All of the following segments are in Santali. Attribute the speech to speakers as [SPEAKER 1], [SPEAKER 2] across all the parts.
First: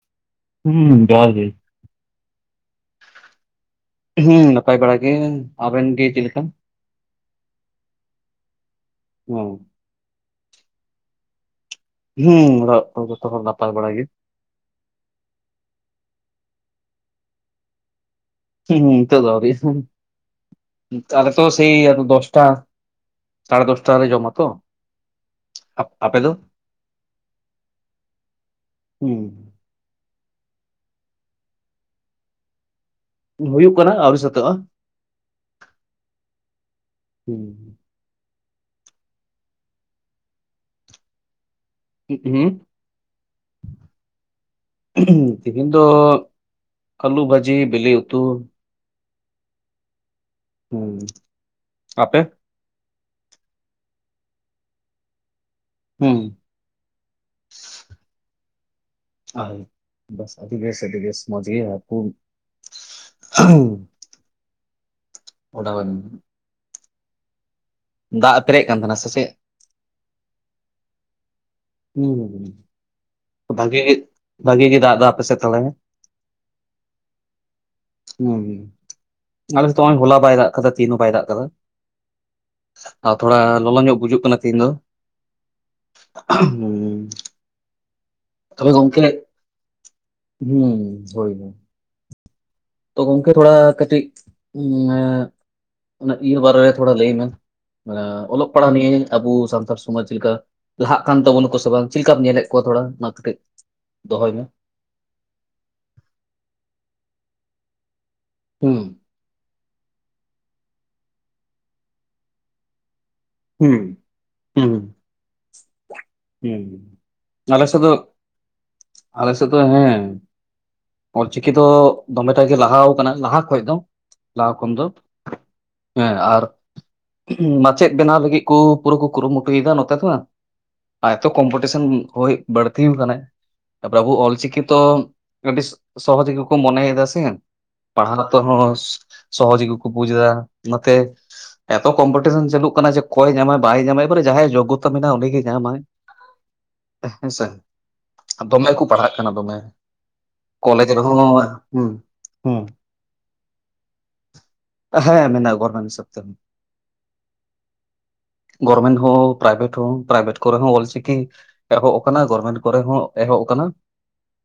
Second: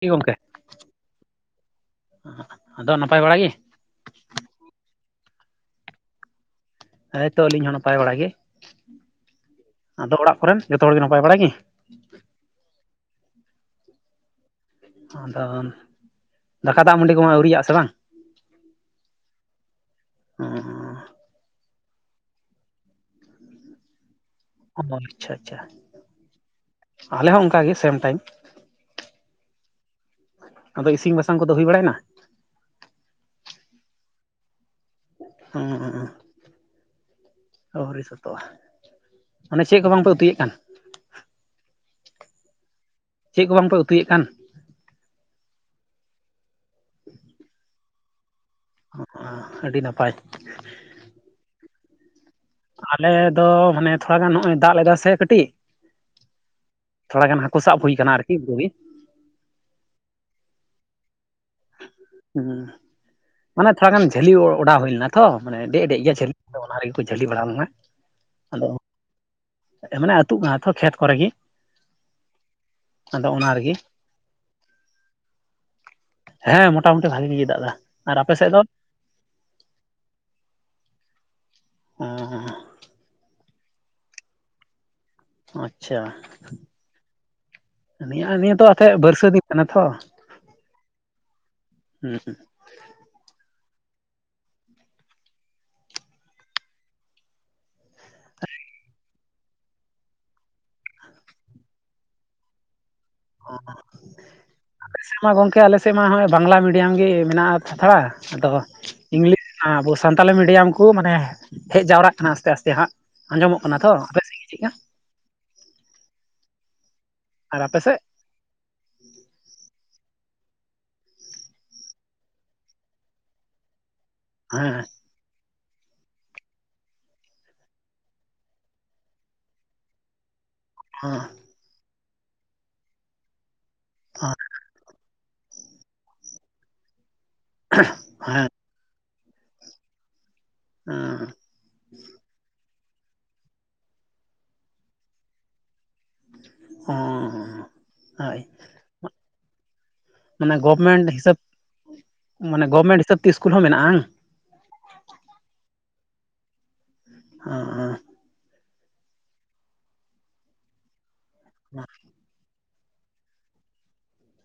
[SPEAKER 1] ᱪᱮᱫ ᱜᱚᱢᱠᱮ?
[SPEAKER 2] ᱦᱩᱸ ᱡᱚᱦᱟᱨ ᱜᱮ ᱾
[SPEAKER 1] ᱟᱫᱚ ᱱᱟᱯᱟᱭ ᱵᱟᱲᱟ ᱜᱤ?
[SPEAKER 2] ᱦᱮᱸ ᱱᱟᱯᱟᱭ ᱵᱟᱲᱟ ᱜᱮ, ᱟᱵᱮᱱ ᱜᱮ ᱪᱮᱫ ᱞᱮᱠᱟ?
[SPEAKER 1] ᱦᱳᱭᱸᱛᱚ ᱟᱹᱞᱤᱧ ᱦᱚᱸ ᱱᱟᱯᱟᱭ ᱵᱟᱲᱟ ᱜᱮ ᱾
[SPEAKER 2] ᱦᱚᱸ ᱾
[SPEAKER 1] ᱟᱫᱚ ᱚᱲᱟᱜ ᱠᱚᱨᱮᱱ, ᱡᱚᱛᱚ ᱦᱚᱲ ᱜᱮ ᱱᱟᱯᱟᱭ ᱵᱟᱲᱟᱭ ᱜᱮ?
[SPEAKER 2] ᱦᱩᱸ ᱚᱲᱟᱜ ᱠᱚᱨᱮ ᱡᱚᱛᱚ ᱦᱚᱲ ᱱᱟᱯᱟᱭ ᱵᱟᱲᱟ ᱜᱮ ᱾
[SPEAKER 1] ᱟᱫᱚ ᱫᱟᱠᱟ ᱫᱟᱜ ᱢᱟᱹᱰᱤ ᱠᱚᱢᱟ ᱟᱹᱣᱨᱤᱭᱟᱜᱼᱟ ᱥᱮ ᱵᱟᱝ?
[SPEAKER 2] ᱦᱩᱸ ᱦᱩᱸ ᱱᱤᱛᱳᱜ ᱫᱚ ᱟᱣᱹᱨᱤ ᱤᱥᱤᱱ ᱾ ᱟᱞᱮ ᱛᱚ ᱥᱮᱭ ᱫᱚᱥᱴᱟ ᱥᱟᱲᱮ ᱫᱚᱥᱴᱟ ᱞᱮ ᱡᱚᱢᱟ ᱛᱚ ᱾
[SPEAKER 1] ᱚ ᱟᱪᱪᱷᱟ ᱟᱪᱪᱷᱟ ᱾ ᱟᱞᱮ ᱦᱚᱸ ᱚᱱᱠᱟᱜᱮ ᱥᱮᱢ ᱴᱟᱭᱤᱢ ᱾
[SPEAKER 2] ᱦᱩᱸ
[SPEAKER 1] ᱟᱫᱚ ᱤᱥᱤᱱ ᱵᱟᱥᱟᱝ ᱠᱚᱫᱚ ᱦᱩᱭ ᱵᱟᱲᱟᱭᱮᱱᱟ?
[SPEAKER 2] ᱦᱩᱭᱩᱜ ᱠᱟᱱᱟ ᱟᱹᱣᱨᱤ ᱥᱟᱹᱛᱟᱜᱼᱟ ᱾
[SPEAKER 1] ᱚᱸᱻ
[SPEAKER 2] ᱦᱩᱸ᱾
[SPEAKER 1] ᱟᱹᱣᱨᱤ ᱥᱟᱹᱛᱚᱜᱼᱟ, ᱚᱟᱱᱮ ᱪᱮᱫ ᱠᱚ ᱵᱟᱝ ᱯᱮ ᱩᱛᱩᱭᱮᱫ ᱠᱟᱱ?
[SPEAKER 2] ᱦᱩᱸ ᱾
[SPEAKER 1] ᱪᱮᱫ ᱠᱚ ᱵᱟᱝ ᱯᱮ ᱩᱛᱩᱭᱮᱫ ᱠᱟᱱ?
[SPEAKER 2] ᱛᱮᱦᱧ ᱫᱚ ᱟᱹᱞᱩ ᱵᱷᱟᱹᱡᱤ ᱵᱤᱞᱤ ᱩᱛᱩ ᱾
[SPEAKER 1] ᱚ ᱟᱹᱰᱤ ᱱᱟᱯᱟᱭ ᱾
[SPEAKER 2] ᱦᱩᱸ ᱾ ᱟᱯᱮ?
[SPEAKER 1] ᱟᱞᱮ ᱫᱚ ᱢᱟᱱᱮ ᱛᱷᱚᱲᱟ ᱜᱟᱱ ᱱᱚᱜᱚᱭ ᱫᱟᱜ ᱞᱮᱫᱟ ᱥᱮ ᱠᱟᱹᱴᱤᱡ
[SPEAKER 2] ᱦᱩᱸ ᱾
[SPEAKER 1] ᱛᱷᱚᱲᱟ ᱜᱟᱱ ᱦᱟᱹᱠᱩ ᱥᱟᱵ ᱦᱩᱭ ᱟᱠᱟᱱᱟ ᱟᱨᱠᱤ ᱵᱟᱹᱫ ᱨᱮᱜᱮ᱾
[SPEAKER 2] ᱟᱦᱳᱭ ᱵᱮᱥ ᱟᱹᱰᱤᱫ ᱵᱮᱥ ᱟᱹᱰᱤ ᱟᱹᱰᱤ ᱵᱮᱥ ᱢᱚᱡ ᱜᱮ ᱦᱟᱠᱩ
[SPEAKER 1] ᱦᱩᱸ ᱢᱟᱱᱮ ᱛᱷᱚᱲᱟ ᱜᱟᱱ ᱡᱷᱟᱹᱞᱤ ᱚᱰᱟᱣ ᱦᱩᱭ ᱞᱮᱱᱟ ᱛᱚ, ᱢᱟᱱᱮ
[SPEAKER 2] ᱚᱰᱟᱣ
[SPEAKER 1] ᱰᱮᱡ ᱰᱮᱡ ᱷᱮᱭᱟ ᱡᱷᱟᱹᱞᱤ ᱚᱱᱟ ᱨᱮᱜᱮ ᱠᱚ ᱡᱷᱟᱹᱞᱤ ᱵᱟᱲᱟ ᱞᱮᱱᱟ ᱾
[SPEAKER 2] ᱫᱟᱜ ᱯᱮᱨᱮᱡ ᱠᱟᱱ ᱛᱟᱦᱮᱱᱟ ᱥᱮ ᱪᱮᱫ?
[SPEAKER 1] ᱢᱟᱱᱮ ᱟᱹᱛᱩᱜ ᱠᱟᱱᱟ ᱛᱚ ᱠᱷᱮᱛ ᱠᱚᱨᱮᱜ ᱜᱮ ᱾
[SPEAKER 2] ᱦᱩᱸ
[SPEAKER 1] ᱨᱮᱜᱮ
[SPEAKER 2] ᱵᱷᱟᱜᱤ ᱵᱷᱟᱜᱤ ᱜᱮ ᱫᱟᱜ ᱫᱟᱭ ᱟᱯᱮ ᱥᱮᱫ ᱛᱟᱦᱚᱞᱮ᱾
[SPEAKER 1] ᱦᱮᱸ ᱢᱚᱴᱟ ᱢᱩᱴᱤ ᱵᱷᱟᱜᱤ ᱜᱮ ᱫᱟᱜᱫᱟ, ᱟᱨ ᱟᱯᱮ
[SPEAKER 2] ᱦᱩᱸ
[SPEAKER 1] ᱥᱮᱫ ᱫᱚ?
[SPEAKER 2] ᱟᱞᱮ ᱥᱮᱫ ᱫᱚ ᱦᱚᱞᱟ ᱵᱟᱭ ᱫᱟᱜ ᱟᱠᱟᱫᱟ ᱛᱤᱦᱮᱱ ᱦᱚᱸ ᱵᱟᱭ ᱫᱟᱜ ᱠᱟᱫᱟ ᱾
[SPEAKER 1] [unintelligible]
[SPEAKER 2] ᱟᱨ ᱛᱷᱚᱲᱟ ᱞᱚᱞᱚ ᱧᱚᱜ ᱵᱩᱡᱩᱜ ᱠᱟᱱᱟ ᱛᱦᱤᱧ ᱫᱚ ᱾
[SPEAKER 1] ᱟᱪᱪᱷᱟ ᱾
[SPEAKER 2] [unintelligible]
[SPEAKER 1] ᱱᱤᱭᱟᱹ ᱱᱤᱭᱟᱹ ᱫᱚ
[SPEAKER 2] ᱛᱚᱵᱮ
[SPEAKER 1] ᱟᱛᱮᱫ
[SPEAKER 2] ᱜᱚᱝᱠᱮ
[SPEAKER 1] ᱵᱟᱹᱨᱥᱟᱹ ᱫᱤᱱ ᱠᱟᱱᱟ ᱛᱚ,
[SPEAKER 2] ᱦᱩᱸ ᱦᱳᱭ ᱦᱳᱭ ᱾
[SPEAKER 1] [unintelligible]
[SPEAKER 2] ᱛᱚ ᱜᱚᱝᱠᱮ ᱛᱷᱚᱲᱟ ᱠᱟᱹᱴᱤᱡ ᱮᱸ ᱤᱭᱟᱹ ᱵᱟᱨᱮ ᱨᱮ ᱛᱷᱚᱲᱟ ᱞᱟᱹᱭ ᱢᱮ? ᱢᱟᱱᱮ ᱚᱞᱚᱜ ᱯᱟᱲᱦᱟᱣ ᱱᱤᱭᱟᱹ ᱟᱵᱚ ᱥᱟᱱᱛᱟᱲ ᱥᱚᱢᱟᱡᱽ ᱪᱮᱫ ᱞᱮᱠᱟ ᱞᱟᱦᱟᱜ ᱠᱟᱱ ᱛᱟᱵᱚᱱᱟ ᱠᱚ ᱥᱮ ᱵᱟᱝ? ᱪᱮᱫ ᱞᱮᱠᱟᱢ ᱧᱮᱞᱮᱫ ᱠᱚᱣᱟ ᱛᱷᱚᱲᱟ ᱠᱟᱹᱡ ᱫᱚᱦᱚᱭ ᱢᱮ,
[SPEAKER 1] ᱟᱞᱮ ᱥᱮᱫ ᱢᱟ ᱜᱚᱝᱠᱮ ᱟᱞᱮ ᱥᱮᱫ ᱢᱟ ᱦᱚᱸᱜ-ᱚᱭ ᱵᱟᱝᱞᱟ ᱢᱤᱰᱤᱭᱟᱢ ᱜᱮ ᱢᱮᱱᱟᱜᱼᱟ ᱛᱷᱚᱲᱟ ᱟᱫᱚ
[SPEAKER 2] ᱦᱩᱸ
[SPEAKER 1] ᱤᱝᱞᱤᱥ ᱟᱵᱚ ᱥᱟᱱᱛᱟᱞᱤ ᱢᱤᱰᱤᱭᱟᱢ ᱠᱚ ᱢᱟᱱᱮ ᱦᱮᱡ ᱡᱟᱣᱨᱟᱜ ᱠᱟᱱᱟ ᱟᱥᱛᱮ ᱟᱥᱛᱮ ᱦᱟᱸᱜ ᱾ ᱟᱸᱡᱚᱢᱚᱜ
[SPEAKER 2] ᱦᱩᱸ
[SPEAKER 1] ᱠᱟᱱᱟ ᱛᱚ ᱥᱮᱫ ᱜᱮ ᱪᱮᱫᱠᱟ
[SPEAKER 2] ᱦᱩᱸ ᱦᱩᱸ
[SPEAKER 1] ᱟᱨ
[SPEAKER 2] ᱟᱞᱮ
[SPEAKER 1] ᱟᱯᱮ
[SPEAKER 2] ᱥᱮᱫ ᱫᱚ ᱟᱞᱮ ᱥᱮᱛ ᱫᱚ ᱦᱮᱸ ᱚᱞᱪᱤᱠᱤ ᱫᱚ ᱫᱚᱢᱮᱴᱟ ᱜᱮ ᱞᱟᱦᱟᱣ ᱟᱠᱟᱱᱟ ᱞᱟᱦᱟ ᱠᱷᱚᱱᱚᱡ ᱫᱚ ᱾ ᱞᱟᱦᱟ ᱠᱷᱚᱱ
[SPEAKER 1] ᱦᱮᱸ
[SPEAKER 2] ᱫᱚ ᱦᱮᱸ ᱟᱨ ᱢᱟᱪᱮᱫ ᱵᱮᱱᱟᱣ ᱞᱟᱹᱜᱤᱫ ᱠᱚ ᱯᱩᱨᱟᱹ ᱠᱚ ᱠᱩᱨᱩᱢᱩᱴᱩᱭ ᱮᱫᱟ ᱱᱚᱛᱮ ᱫᱚ ᱾
[SPEAKER 1] ᱦᱮᱸ
[SPEAKER 2] ᱮᱛᱚ ᱠᱚᱢᱯᱤᱴᱤᱥᱮᱱ ᱦᱩᱭ ᱵᱟᱹᱲᱛᱤ ᱟᱠᱟᱱᱟᱭ, ᱛᱟᱯᱚᱨᱮ ᱟᱵᱩ ᱚᱞᱪᱤᱠᱤ ᱛᱚ ᱟᱹᱰᱤ ᱥᱚᱦᱚᱡ ᱜᱮᱠᱚ ᱢᱚᱱᱮᱭ ᱫᱟ ᱥᱮ ᱯᱟᱲᱦᱟᱜ
[SPEAKER 1] ᱦᱮᱸ
[SPEAKER 2] ᱛᱚᱦᱚᱸ ᱥᱚᱦᱚᱡ ᱜᱮᱠᱚ ᱵᱩᱡ ᱮᱫᱟ, ᱱᱚᱛᱮ ᱮᱛᱚ ᱠᱚᱢᱯᱤᱴᱤᱥᱚᱱ ᱪᱟᱹᱞᱩᱜ ᱠᱟᱱᱟ ᱡᱮ ᱚᱠᱚᱭ ᱧᱟᱢᱟ ᱵᱟᱭ ᱧᱟᱢᱟ, ᱮᱵᱟᱨᱮ ᱡᱟᱦᱟᱸᱭ ᱡᱳᱜᱚᱛᱟ ᱢᱮᱱᱟᱜᱼᱟ ᱩᱱᱤᱜᱮ ᱧᱟᱢᱟᱭ ᱦᱮᱸᱥᱮ ᱾
[SPEAKER 1] ᱦᱳᱭ
[SPEAKER 2] ᱟ ᱫᱚᱢᱮ ᱠᱚ ᱯᱟᱲᱦᱟᱜ ᱠᱟᱱᱟ ᱫᱚᱢᱮ
[SPEAKER 1] ᱢᱟᱱᱮ
[SPEAKER 2] ᱾ ᱠᱚᱞᱮᱡᱽ
[SPEAKER 1] ᱜᱚᱵᱷᱢᱮᱱᱴ
[SPEAKER 2] ᱨᱮᱦᱚᱸ
[SPEAKER 1] ᱦᱤᱥᱟᱹᱵ
[SPEAKER 2] ᱦᱸ ᱦᱸ
[SPEAKER 1] ᱢᱟᱱᱮ ᱜᱚᱵᱷᱢᱮᱱᱴ ᱦᱤᱥᱟᱹᱵ ᱤᱥᱠᱩᱞ ᱦᱚᱸ ᱢᱮᱱᱟᱜᱼᱟ ᱾
[SPEAKER 2] ᱦᱮᱸ ᱢᱮᱱᱟᱜᱼᱟ ᱜᱚᱨᱢᱮᱱᱴ ᱦᱤᱥᱟᱹᱵ ᱛᱮ ᱾
[SPEAKER 1] [unintelligible]
[SPEAKER 2] ᱜᱚᱨᱢᱮᱱᱴ ᱦᱚᱸ ᱯᱨᱟᱭᱵᱷᱮᱴ ᱦᱚᱸ ᱯᱨᱟᱭᱵᱷᱮᱴ ᱠᱚᱨᱮ ᱦᱚᱸ ᱚᱞᱪᱤᱠᱤ
[SPEAKER 1] ᱦᱮᱸ
[SPEAKER 2] ᱮᱦᱚᱵ ᱠᱟᱱᱟ ᱜᱚᱨᱢᱮᱱᱴ ᱠᱚᱨᱮ ᱦᱚᱸ ᱮᱦᱚᱵ ᱠᱟᱱᱟ᱾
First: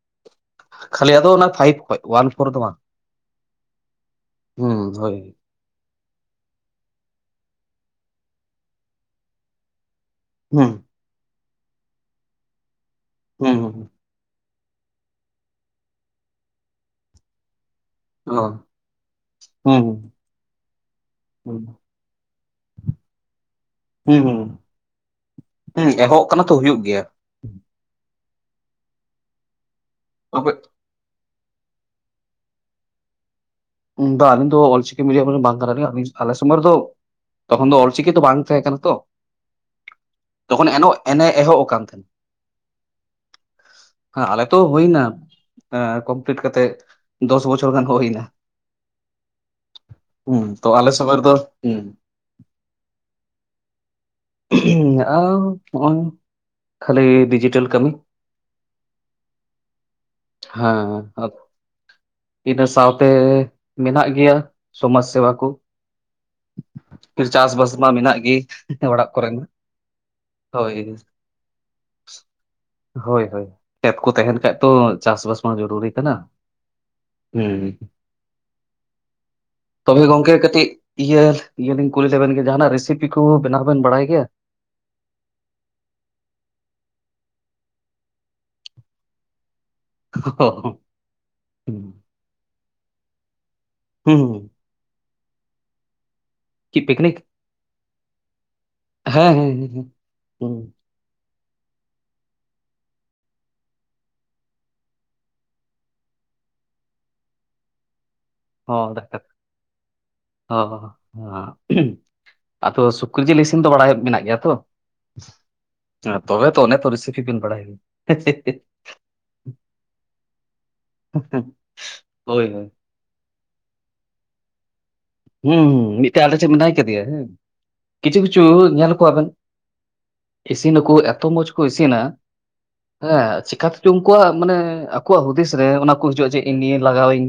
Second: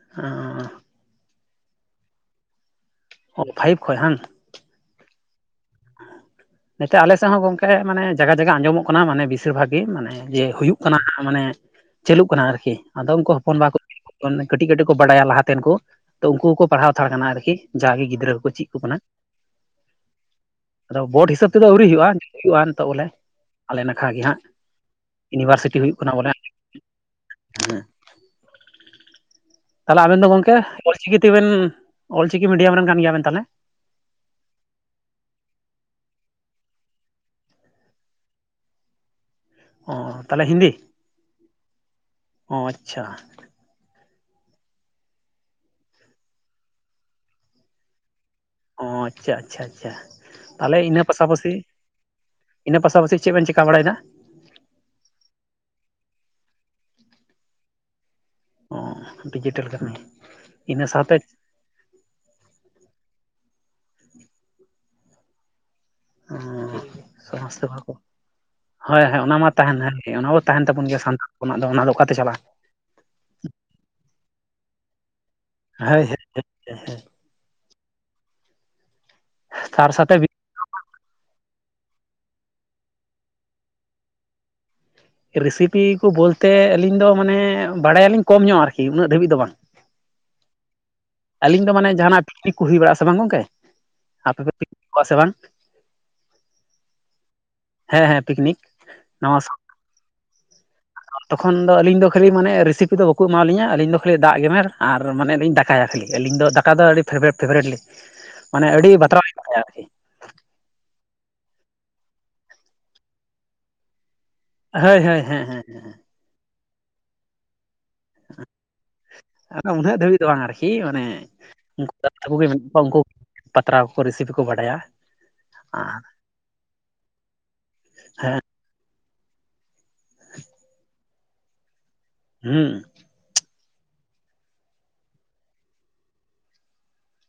[SPEAKER 1] [unintelligible]
[SPEAKER 2] ᱠᱷᱟᱹᱞᱤ ᱟᱫᱚ ᱚᱱᱟ ᱯᱷᱟᱭᱤᱵᱽ ᱠᱷᱚᱡ ᱚᱣᱟᱱ ᱯᱷᱳᱨ ᱫᱚ ᱵᱟᱝ ᱾
[SPEAKER 1] ᱚ ᱯᱷᱟᱭᱤᱵᱷ ᱠᱷᱚᱡ ᱵᱟᱟᱝ
[SPEAKER 2] ᱦᱩᱸ ᱦᱳᱭ
[SPEAKER 1] ᱱᱤᱛᱚᱜ ᱟᱞᱮ ᱥᱮᱫ ᱦᱚᱸ ᱜᱚᱝᱠᱮ ᱢᱟᱱᱮ ᱡᱟᱭᱜᱟ ᱡᱟᱭᱜᱟ ᱟᱸᱡᱚᱢᱚᱜ ᱠᱟᱱᱟ ᱢᱟᱱᱮ ᱵᱮᱥᱤᱨ ᱵᱷᱟᱜᱽ ᱜᱮ ᱢᱟᱱᱮ ᱡᱮ
[SPEAKER 2] ᱦᱩᱸ
[SPEAKER 1] ᱦᱩᱭᱩᱜ ᱠᱟᱱᱟ ᱢᱟᱱᱮ ᱪᱟᱹᱞᱩᱜ ᱠᱟᱱᱟ ᱟᱨᱠᱤ ᱟᱫᱚ ᱩᱱᱠᱩ
[SPEAKER 2] ᱦᱩᱸ
[SPEAKER 1] ᱦᱚᱯᱚᱱ ᱵᱟᱠᱚ
[SPEAKER 2] ᱦᱩᱸ
[SPEAKER 1] ᱠᱟᱹᱴᱤᱡ ᱠᱟᱹᱴᱤᱡ ᱠᱚ ᱵᱟᱲᱟᱭᱟ ᱞᱟᱦᱟᱛᱮᱱ ᱠᱚ ᱛᱚ ᱩᱱᱠᱩ ᱦᱚᱸᱠᱚ ᱯᱟᱲᱦᱟᱣ ᱦᱟᱱᱛᱟᱲ ᱠᱟᱱᱟ ᱟᱨᱠᱤ ᱡᱟᱜᱮ ᱜᱤᱫᱽᱨᱟᱹ
[SPEAKER 2] ᱚ
[SPEAKER 1] ᱠᱚᱠᱚ ᱪᱮᱫ ᱟᱠ ᱠᱟᱱᱟ ᱾
[SPEAKER 2] ᱦᱩᱸ ᱦᱩᱸ
[SPEAKER 1] ᱟᱫᱚ ᱵᱳᱴ ᱦᱤᱥᱟᱹᱵ ᱛᱮᱫᱚ ᱟᱹᱣᱨᱤ ᱦᱩᱭᱩᱜᱼᱟ, ᱦᱩᱭᱩᱜᱼᱟ ᱱᱤᱛᱚᱜ ᱵᱚᱞᱮ ᱟᱞᱮ ᱱᱟᱠᱷᱟ ᱜᱮ
[SPEAKER 2] ᱦᱩᱸ ᱦᱩᱸ
[SPEAKER 1] ᱦᱟᱸᱜ᱾ ᱤᱭᱩᱱᱤᱵᱷᱟᱨᱥᱤᱴᱤ
[SPEAKER 2] ᱦᱩᱸ
[SPEAKER 1] ᱦᱩᱭᱩᱜ ᱠᱟᱱᱟ
[SPEAKER 2] ᱮᱦᱚᱵ
[SPEAKER 1] ᱵᱚᱞᱮ, ᱦᱮᱸ
[SPEAKER 2] ᱛᱚ ᱦᱩᱭᱩᱜ ᱜᱮᱭᱟ
[SPEAKER 1] ᱛᱟᱦᱚᱞᱮ ᱟᱵᱮᱱ ᱫᱚ
[SPEAKER 2] ᱛᱚᱵᱮ
[SPEAKER 1] ᱜᱚᱝᱠᱮ ᱚᱞᱪᱤᱠᱤ ᱛᱮᱵᱮᱱ ᱚᱞᱪᱤᱠᱤ ᱢᱤᱰᱤᱭᱟᱢ ᱨᱮᱱ ᱠᱟᱱ ᱜᱮᱭᱟ ᱵᱮᱱ ᱛᱟᱦᱚᱞᱮ
[SPEAKER 2] ᱩᱱᱫᱚ ᱟᱞᱤᱧ ᱫᱚ ᱚᱞᱪᱤᱠᱤ ᱢᱤᱰᱤᱭᱟ ᱨᱮᱱ ᱫᱚ ᱵᱟᱝ ᱠᱟᱱᱟ ᱞᱤᱧ ᱟᱞᱮ ᱥᱚᱢᱭ ᱨᱮ ᱫᱚ ᱛᱚᱠᱷᱚᱱ ᱫᱚ ᱚᱞᱪᱤᱠᱤ ᱛᱚ ᱵᱟᱝ ᱛᱟᱦᱮᱸ ᱠᱟᱱᱟ ᱛᱚ
[SPEAKER 1] ᱚ ᱛᱟᱦᱚᱞᱮ
[SPEAKER 2] ᱛᱚᱠᱷᱚᱱ
[SPEAKER 1] ᱦᱤᱱᱫᱤ
[SPEAKER 2] ᱮᱱᱚ ᱮᱱᱮ ᱮᱦᱚᱵ ᱟᱠᱟᱱ ᱛᱟᱦᱮᱸᱱ
[SPEAKER 1] ᱚ ᱟᱪᱪᱷᱟ
[SPEAKER 2] ᱟᱸ ᱟᱞᱮ ᱛᱚ ᱦᱩᱭ ᱮᱱᱟ ᱮᱸ ᱠᱚᱢᱯᱞᱤᱴ ᱠᱟᱛᱮᱜ ᱫᱚᱥ ᱵᱚᱪᱷᱚᱨ ᱜᱟᱱ ᱦᱩᱭ ᱮᱱᱟ᱾
[SPEAKER 1] ᱚ ᱟᱪᱪᱷᱟ ᱟᱪᱪᱷᱟ ᱟᱪᱪᱷᱟ
[SPEAKER 2] ᱛᱚ
[SPEAKER 1] ᱛᱟᱞᱦᱮ
[SPEAKER 2] ᱟᱞᱮ
[SPEAKER 1] ᱤᱱᱟᱹ
[SPEAKER 2] ᱥᱚᱢᱚᱭ ᱨᱮᱫᱚ
[SPEAKER 1] ᱯᱟᱥᱟᱯᱟᱥᱤ ᱤᱱᱟ ᱯᱟᱥᱟ ᱯᱟᱥᱤ ᱪᱮ ᱵᱮᱱ ᱪᱮᱠᱟ ᱵᱟᱲᱟᱭ ᱫᱟ?
[SPEAKER 2] ᱟᱨ ᱱᱚᱜᱼᱚᱭ ᱠᱷᱟᱹᱞᱤ ᱰᱤᱡᱤᱴᱮᱞ ᱠᱟᱹᱢᱤ
[SPEAKER 1] ᱚ ᱰᱤᱡᱤᱴᱮᱞ ᱠᱟᱹᱢᱤ ᱤᱱᱟᱹ
[SPEAKER 2] ᱦᱮᱸ
[SPEAKER 1] ᱥᱟᱶᱛᱮ
[SPEAKER 2] ᱤᱱᱟᱹ ᱥᱟᱶᱛᱮ ᱢᱮᱱᱟᱜ ᱜᱮᱭᱟ ᱥᱚᱢᱟᱡᱽ ᱥᱮᱵᱟ ᱠᱚ ᱾ ᱪᱟᱥ
[SPEAKER 1] ᱥᱚᱢᱟᱡᱽ
[SPEAKER 2] ᱵᱟᱥ
[SPEAKER 1] ᱥᱮᱵᱟ
[SPEAKER 2] ᱢᱟ
[SPEAKER 1] ᱠᱚ
[SPEAKER 2] ᱢᱮᱱᱟᱜ ᱜᱮ᱾
[SPEAKER 1] ᱦᱳᱭ
[SPEAKER 2] ᱚᱲᱟᱜ
[SPEAKER 1] ᱦᱮᱸ ᱚᱱᱟ
[SPEAKER 2] ᱠᱚᱨᱮᱱᱟᱜ
[SPEAKER 1] ᱢᱟ ᱛᱟᱦᱮᱱᱟᱜ ᱜᱮ ᱚᱱᱟ ᱢᱟ ᱛᱟᱦᱮᱱ
[SPEAKER 2] ᱦᱳᱭ
[SPEAKER 1] ᱛᱟᱵᱚᱱ ᱜᱮᱭᱟ ᱥᱟᱱᱛᱟᱲ ᱦᱚᱯᱚᱱᱟᱜ ᱫᱚ ᱚᱱᱟ ᱫᱚ ᱚᱠᱟᱛᱮ ᱪᱟᱞᱟᱜᱼᱟ᱾
[SPEAKER 2] ᱦᱳᱭ ᱦᱳᱭ ᱠᱷᱮᱛ ᱠᱚ ᱛᱟᱦᱮᱱ ᱠᱷᱟᱡ ᱛᱚ ᱪᱟᱥ ᱵᱟᱟᱥ ᱢᱟ ᱡᱚᱨᱩᱨᱤ
[SPEAKER 1] ᱦᱳᱭ
[SPEAKER 2] ᱠᱟᱱᱟ᱾
[SPEAKER 1] ᱦᱳᱭ
[SPEAKER 2] ᱦᱩᱸ
[SPEAKER 1] ᱛᱟᱨ
[SPEAKER 2] ᱛᱚᱵᱮ
[SPEAKER 1] ᱥᱟᱛᱮ
[SPEAKER 2] ᱜᱚᱝᱠᱮ ᱠᱟᱹᱴᱤᱡ ᱤᱭᱟᱹ ᱤᱭᱟᱹ ᱞᱤᱧ ᱠᱩᱞᱤ ᱞᱮᱵᱮᱱ ᱜᱮ ᱡᱟᱦᱟᱱᱟᱜ ᱨᱮᱥᱤᱯᱤ ᱠᱚ ᱵᱮᱱᱟᱣ ᱵᱮᱱ ᱵᱟᱲᱟᱭ ᱜᱮᱭᱟ?
[SPEAKER 1] ᱨᱮᱥᱤᱯᱤ ᱠᱚ ᱵᱚᱞᱛᱮ ᱟᱹᱞᱤᱧ ᱫᱚ ᱢᱟᱱᱮ ᱵᱟᱲᱟᱭᱟᱞᱤᱧ ᱠᱚᱢ ᱧᱚᱜ ᱟᱨᱠᱤ ᱩᱱᱟᱹᱜ ᱫᱷᱟᱹᱵᱤᱡ ᱫᱚ ᱵᱟᱝ᱾
[SPEAKER 2] ᱚᱦᱚ ᱚ
[SPEAKER 1] ᱟᱹᱞᱤᱧ ᱫᱚ ᱢᱟᱱᱮ ᱡᱟᱦᱟᱱᱟᱜ ᱯᱤᱠᱱᱤᱠ ᱠᱚ ᱦᱩᱭ ᱵᱟᱲᱟᱜ-ᱟ ᱥᱮ ᱵᱟᱝ ᱜᱚᱝᱠᱮ,
[SPEAKER 2] ᱦᱩᱸ ᱦᱩᱸ᱾
[SPEAKER 1] [inaudible] ᱥᱮ ᱵᱟᱝ,
[SPEAKER 2] ᱠᱤ ᱯᱤᱠᱱᱤᱠ
[SPEAKER 1] ᱦᱮᱸ ᱦᱮᱸ ᱯᱤᱠᱱᱤᱠ᱾
[SPEAKER 2] ᱦᱮᱸ
[SPEAKER 1] ᱱᱟᱣᱟ ᱥᱟᱶ
[SPEAKER 2] ᱦᱮᱸ ᱦᱮᱸ ᱦᱮᱸ ᱦᱩᱸ
[SPEAKER 1] ᱛᱚᱠᱷᱚᱱ ᱫᱚ ᱟᱹᱞᱤᱧ ᱫᱚ ᱠᱷᱟᱹᱞᱤ ᱢᱟᱱᱮ ᱨᱮᱥᱤᱯᱤ ᱫᱚ ᱵᱟᱠᱚ ᱮᱢᱟᱞᱤᱧᱟ ᱟᱹᱞᱤᱧ ᱫᱚ ᱠᱷᱟᱹᱞᱤ ᱫᱟᱜ ᱜᱮᱢᱮᱨ ᱟᱨ ᱢᱟᱱᱮ ᱞᱤᱧ ᱫᱟᱠᱟᱭᱟ ᱠᱷᱟᱹᱞᱤ᱾ ᱟᱹᱞᱤᱧ ᱫᱚ ᱫᱟᱠᱟ ᱫᱚ ᱟᱹᱰᱤ ᱯᱷᱮᱵᱟᱨᱮᱴ ᱯᱷᱮᱵᱟᱨᱮᱴᱞᱤ ᱢᱟᱱᱮ ᱟᱹᱰᱤ ᱵᱟᱛᱨᱟᱣ ᱞᱤᱧ ᱫᱟᱠᱟᱭᱟ ᱟᱨᱠᱤ᱾
[SPEAKER 2] ᱚ ᱟᱫᱚ ᱥᱩᱠᱨᱤ ᱡᱤᱞ ᱤᱥᱤᱱ ᱫᱚ ᱵᱟᱲᱟᱭ ᱢᱮᱱᱟᱜ ᱜᱮᱭᱟ ᱛᱚ?
[SPEAKER 1] ᱦᱳᱭ ᱦᱳᱭ ᱦᱮᱸ ᱦᱮᱸ ᱦᱮᱸ᱾
[SPEAKER 2] ᱛᱚᱵᱮ ᱛᱚ ᱚᱱᱮ ᱛᱚ ᱨᱤᱥᱤᱯᱷᱤ ᱵᱤᱱ ᱵᱟᱲᱟᱭ ᱜᱮᱭᱟ ᱾
[SPEAKER 1] ᱟᱫᱚ ᱩᱱᱟᱹᱜ ᱫᱷᱟᱹᱵᱤᱡ ᱫᱚ ᱵᱟᱝ ᱟᱨᱠᱤ ᱢᱟᱱᱮ ᱩᱱᱠᱩ ᱜᱟᱛᱮ
[SPEAKER 2] ᱦᱳᱭ
[SPEAKER 1] ᱠᱚᱜᱮ ᱢᱮᱱᱟᱜ
[SPEAKER 2] ᱦᱳᱭ
[SPEAKER 1] ᱠᱚᱣᱟ ᱩᱱᱠᱩ ᱯᱟᱛᱲᱟᱣ ᱠᱚ ᱨᱮᱥᱤᱯᱤ ᱠᱚ ᱵᱟᱰᱟᱭᱟ᱾
[SPEAKER 2] ᱦᱩᱸ [inaudible]
[SPEAKER 1] ᱟᱨ
[SPEAKER 2] ᱴ ᱢᱤᱫᱴᱮᱡ ᱟᱞᱮ ᱥᱮᱫ ᱢᱮᱱᱟᱭ ᱠᱟᱫᱮᱭᱟ ᱦᱮᱸ ᱠᱤᱪᱷᱩ ᱠᱤᱪᱷᱩ ᱧᱮᱞ ᱠᱚᱣᱟᱵᱮᱱ ᱤᱥᱤᱱᱟᱠᱚ ᱮᱛᱚ ᱢᱚᱸᱡᱽ ᱠᱚ ᱤᱥᱤᱱᱟ
[SPEAKER 1] ᱦᱩᱸ᱾
[SPEAKER 2] ᱦᱮᱸ ᱪᱮᱠᱟᱛᱮ ᱪᱚᱝ ᱠᱚ ᱩᱱᱠᱩᱣᱟᱜ ᱢᱟᱱᱮ ᱟᱠᱚᱣᱟᱜ ᱦᱩᱫᱤᱥ ᱨᱮ ᱚᱱᱟ ᱠᱚ ᱦᱤᱡᱩᱜᱼᱟ ᱡᱮ ᱤᱧ ᱱᱤᱭᱟᱹ ᱞᱟᱜᱟᱣᱤᱧ᱾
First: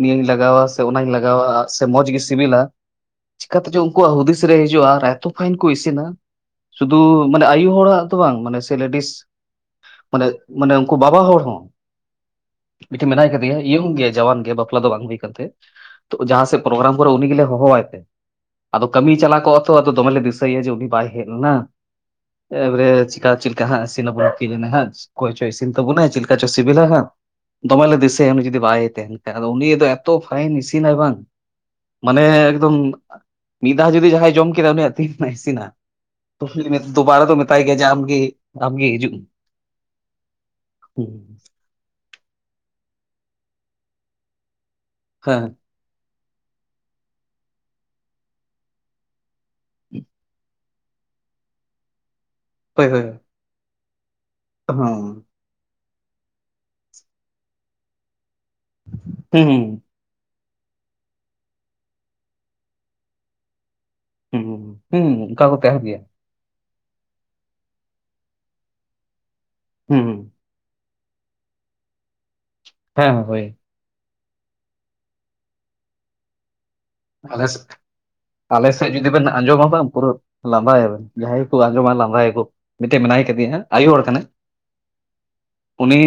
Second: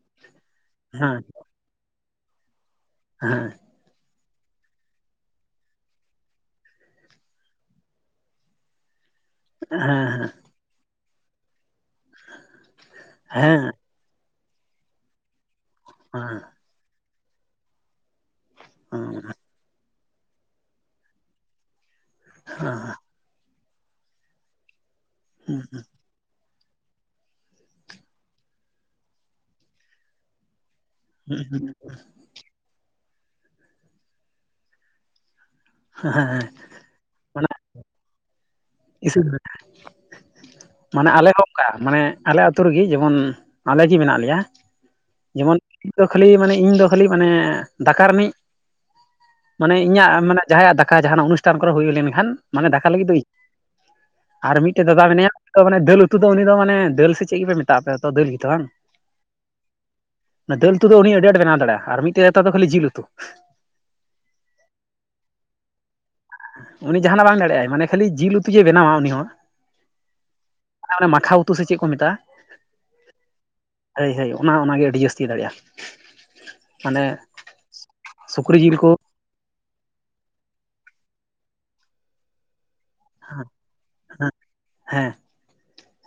[SPEAKER 2] ᱱᱤᱭᱟᱹᱧ ᱞᱟᱜᱟᱣᱟ ᱥᱮ ᱚᱱᱟᱧ
[SPEAKER 1] ᱦᱮᱸ
[SPEAKER 2] ᱞᱟᱜᱟᱣᱟ ᱟᱨ ᱥᱮ ᱢᱚᱸᱡᱽᱜᱤ ᱥᱤᱵᱤᱞᱟ
[SPEAKER 1] ᱦᱮᱸ
[SPEAKER 2] ᱪᱤᱠᱟᱛᱮ ᱪᱚᱝ ᱟᱠᱚᱣᱟᱜ ᱦᱩᱫᱤᱥ ᱨᱮ ᱦᱤᱡᱩᱜᱼᱟ ᱟᱨ ᱮᱛᱚ ᱯᱷᱟᱭᱤᱱ ᱠᱚ ᱤᱥᱤᱱᱟ ᱥᱩᱫᱷᱩ ᱢᱟᱱᱮ ᱟᱭᱩ ᱦᱚᱲᱟᱜ ᱫᱚ ᱵᱟᱝ ᱢᱟᱱᱮ ᱥᱮ ᱞᱮᱰᱤᱥ
[SPEAKER 1] ᱦᱮᱸ
[SPEAKER 2] ᱢᱟᱱᱮ ᱢᱟᱱᱮ ᱩᱱᱠᱩ ᱵᱟᱵᱟ ᱦᱚᱲ ᱦᱚᱸ᱾ ᱢᱤᱫᱴᱮᱱ ᱢᱮᱱᱟᱭ ᱠᱟᱫᱮᱭᱟ
[SPEAKER 1] ᱦᱮᱸ
[SPEAKER 2] ᱤᱭᱚᱝ ᱜᱮᱭᱟᱭ ᱡᱟᱣᱟᱱ ᱜᱮᱭᱟᱭ ᱵᱟᱯᱞᱟ ᱫᱚ ᱵᱟᱝ ᱦᱩᱭ ᱠᱟᱱ ᱛᱟᱭᱟ ᱛᱚ ᱡᱟᱦᱟᱸ ᱥᱮᱫ ᱯᱨᱳᱜᱨᱟᱢ ᱠᱚᱨᱮ ᱩᱱᱤ ᱜᱮᱞᱮ ᱦᱚᱦᱚᱣᱟᱭ ᱛᱮ ᱟᱫᱚ ᱠᱟᱹᱢᱤ ᱪᱟᱞᱟᱣ ᱠᱚ ᱛᱚ ᱟᱫᱚ ᱫᱚᱢᱮ ᱞᱮ ᱫᱤᱥᱟᱹᱭᱭᱟ ᱡᱮ ᱩᱱᱤ ᱵᱟᱭ ᱦᱮᱡ ᱞᱮᱱᱟ ᱮᱵᱟᱨᱮᱡ ᱪᱮᱞᱮᱠᱟ ᱦᱟᱸᱜ ᱤᱥᱤᱱᱵᱚᱱ ᱦᱟᱸᱜ ᱚᱠᱚᱭ ᱪᱚᱭ ᱤᱥᱤᱱ ᱛᱟᱵᱚᱱᱟᱭ ᱪᱮᱫᱞᱮᱠᱟ ᱪᱮᱫᱠᱟ ᱪᱚ ᱥᱮᱵᱮᱞᱟ ᱦᱟᱸᱜ ᱫᱚᱢᱮ ᱞᱮ ᱫᱤᱥᱟᱹᱭᱟ ᱩᱱᱤ ᱡᱩᱫᱤ ᱵᱟᱭ ᱛᱟᱦᱮᱱ ᱠᱷᱟᱱ ᱩᱱᱤ ᱫᱚ ᱮᱛᱚ ᱯᱷᱟᱭᱤᱱ ᱤᱥᱤᱱᱟᱭ ᱵᱟᱝ
[SPEAKER 1] [unintelligible]
[SPEAKER 2] ᱢᱟᱱᱮ ᱮᱠᱫᱚᱢ ᱢᱤᱫ ᱫᱷᱟᱣ ᱡᱩᱫᱤ ᱡᱟᱦᱟᱸᱭ ᱡᱚᱢ ᱠᱮᱫᱟ ᱩᱱᱤᱭᱟᱜ ᱛᱤᱨᱮᱱᱟᱜ
[SPEAKER 1] ᱦᱮᱸ
[SPEAKER 2] ᱤᱥᱤᱱᱟᱜ ᱫᱩᱵᱟᱨᱟ ᱫᱚ
[SPEAKER 1] ᱢᱟᱱᱮ
[SPEAKER 2] ᱢᱮᱛᱟᱭ ᱜᱮᱭᱟ ᱡᱮ ᱟᱢ ᱜᱮ
[SPEAKER 1] ᱤᱥᱤᱱ ᱢᱮ
[SPEAKER 2] ᱢᱮ
[SPEAKER 1] ᱢᱟᱱᱮ ᱟᱞᱮ ᱦᱚᱸ ᱚᱱᱠᱟ, ᱢᱟᱱᱮ ᱟᱞᱮ ᱟᱹᱛᱩᱳ ᱨᱮᱜᱮ, ᱡᱮᱢᱚᱱ ᱟᱞᱮ ᱜᱮ ᱢᱮᱱᱟᱜ ᱞᱮᱭᱟ
[SPEAKER 2] ᱦᱮᱸ
[SPEAKER 1] ᱡᱮᱢᱚᱱ ᱤᱧ ᱫᱚ ᱠᱷᱟᱹᱞᱤ ᱢᱟᱱᱮ, ᱤᱧ ᱫᱚ ᱠᱷᱟᱹᱞᱤ ᱢᱟᱱᱮ ᱫᱟᱠᱟ ᱨᱤᱱᱤᱡ ᱢᱟᱱᱮ ᱤᱧᱟᱹᱜ ᱢᱟᱱᱮ ᱡᱟᱦᱟᱸᱭᱟᱜ ᱫᱟᱠᱟ ᱡᱟᱦᱟᱱᱟᱜ ᱚᱱᱩᱥᱴᱷᱟᱱ ᱠᱚᱨᱮ ᱦᱩᱭ ᱞᱮᱱᱠᱷᱟᱱ, ᱢᱟᱱᱮ ᱫᱟᱠᱟ
[SPEAKER 2] ᱦᱳᱭ ᱦᱳᱭ
[SPEAKER 1] ᱞᱟᱹᱜᱤᱫ ᱫᱚ ᱤᱧ᱾ ᱟᱨ ᱢᱤᱫᱴᱮᱡ ᱫᱟᱫᱟ
[SPEAKER 2] ᱦᱚᱸ
[SPEAKER 1] ᱢᱮᱱᱟᱭᱟ ᱩᱱᱤ ᱫᱚ, ᱢᱟᱱᱮ ᱫᱟᱹᱞ ᱩᱛᱩ ᱫᱚ ᱩᱱᱤ ᱫᱚ ᱢᱟᱱᱮ ᱫᱟᱹᱞ ᱥᱮ ᱪᱮᱫ ᱜᱮᱯᱮ ᱢᱮᱛᱟᱜ ᱯᱮ ᱛᱚ ᱫᱟᱹᱞ ᱜᱮᱛᱚ ᱵᱟᱝ?
[SPEAKER 2] ᱦᱮᱸ ᱦᱮᱸ
[SPEAKER 1] ᱚᱱᱟ ᱫᱟᱹᱞ ᱩᱛᱩ ᱫᱚ ᱩᱱᱤ ᱟᱹᱰᱤ ᱟᱴ ᱵᱮᱱᱟᱣ ᱫᱟᱲᱮᱭᱟᱜ-ᱟ, ᱟᱨ ᱢᱤᱫᱴᱮᱡ ᱫᱚ ᱠᱷᱟᱹᱞᱤ ᱡᱤᱞ ᱩᱛᱩ᱾
[SPEAKER 2] ᱦᱩᱸ, ᱦᱩᱸ, ᱚᱱᱠᱟ ᱠᱚ ᱛᱟᱦᱮᱸ ᱜᱮᱭᱟ᱾
[SPEAKER 1] ᱩᱱᱤ ᱡᱟᱦᱟᱱᱟᱜ ᱵᱟᱝ ᱫᱟᱲᱮᱭᱟᱜᱼᱟᱭ, ᱢᱟᱱᱮ ᱠᱷᱟᱹᱞᱤ ᱡᱤᱞ ᱩᱛᱩ ᱡᱮᱭ ᱵᱮᱱᱟᱣᱟ ᱩᱱᱤ ᱦᱚᱸ᱾
[SPEAKER 2] ᱦᱩᱸ, ᱦᱩᱸ ᱾
[SPEAKER 1] [unintelligible] ᱚᱱᱮ ᱢᱟᱠᱷᱟᱣ ᱩᱛᱩ ᱥᱮ ᱪᱮᱫ ᱠᱚ ᱢᱮᱛᱟᱜᱼᱟ?
[SPEAKER 2] ᱦᱮᱸ, ᱦᱮᱸ, ᱦᱳᱭ᱾
[SPEAKER 1] ᱦᱟᱹᱭ, ᱦᱟᱹᱭ ᱚᱱᱟ ᱚᱱᱟᱜᱮ ᱟᱹᱰᱤ ᱡᱟᱹᱥᱛᱤ ᱫᱟᱲᱮᱭᱟᱜᱼᱟ᱾ ᱢᱟᱱᱮ
[SPEAKER 2] ᱟᱞᱮᱥ
[SPEAKER 1] ᱥᱩᱠᱨᱤ ᱡᱤᱞ
[SPEAKER 2] ᱟᱞᱮᱥᱮᱫ
[SPEAKER 1] ᱠᱚ
[SPEAKER 2] ᱡᱩᱫᱤ ᱵᱮᱱ ᱟᱸᱡᱚᱢᱟᱵᱟ ᱯᱩᱨᱟᱹ ᱞᱟᱫᱟᱭᱟᱵᱮᱱ, ᱡᱟᱦᱟᱸᱭ ᱠᱚ ᱟᱸᱡᱚᱢᱟ ᱞᱟᱫᱟ ᱭᱟᱠᱚ᱾ ᱢᱤᱫᱴᱮᱱ ᱢᱮᱱᱟᱭ ᱠᱟᱫᱮᱭᱟ ᱦᱮ ᱟᱭᱳ ᱦᱚᱲ ᱠᱟᱱᱟᱭ
[SPEAKER 1] ᱦᱮᱸ
[SPEAKER 2] ᱩᱱᱤ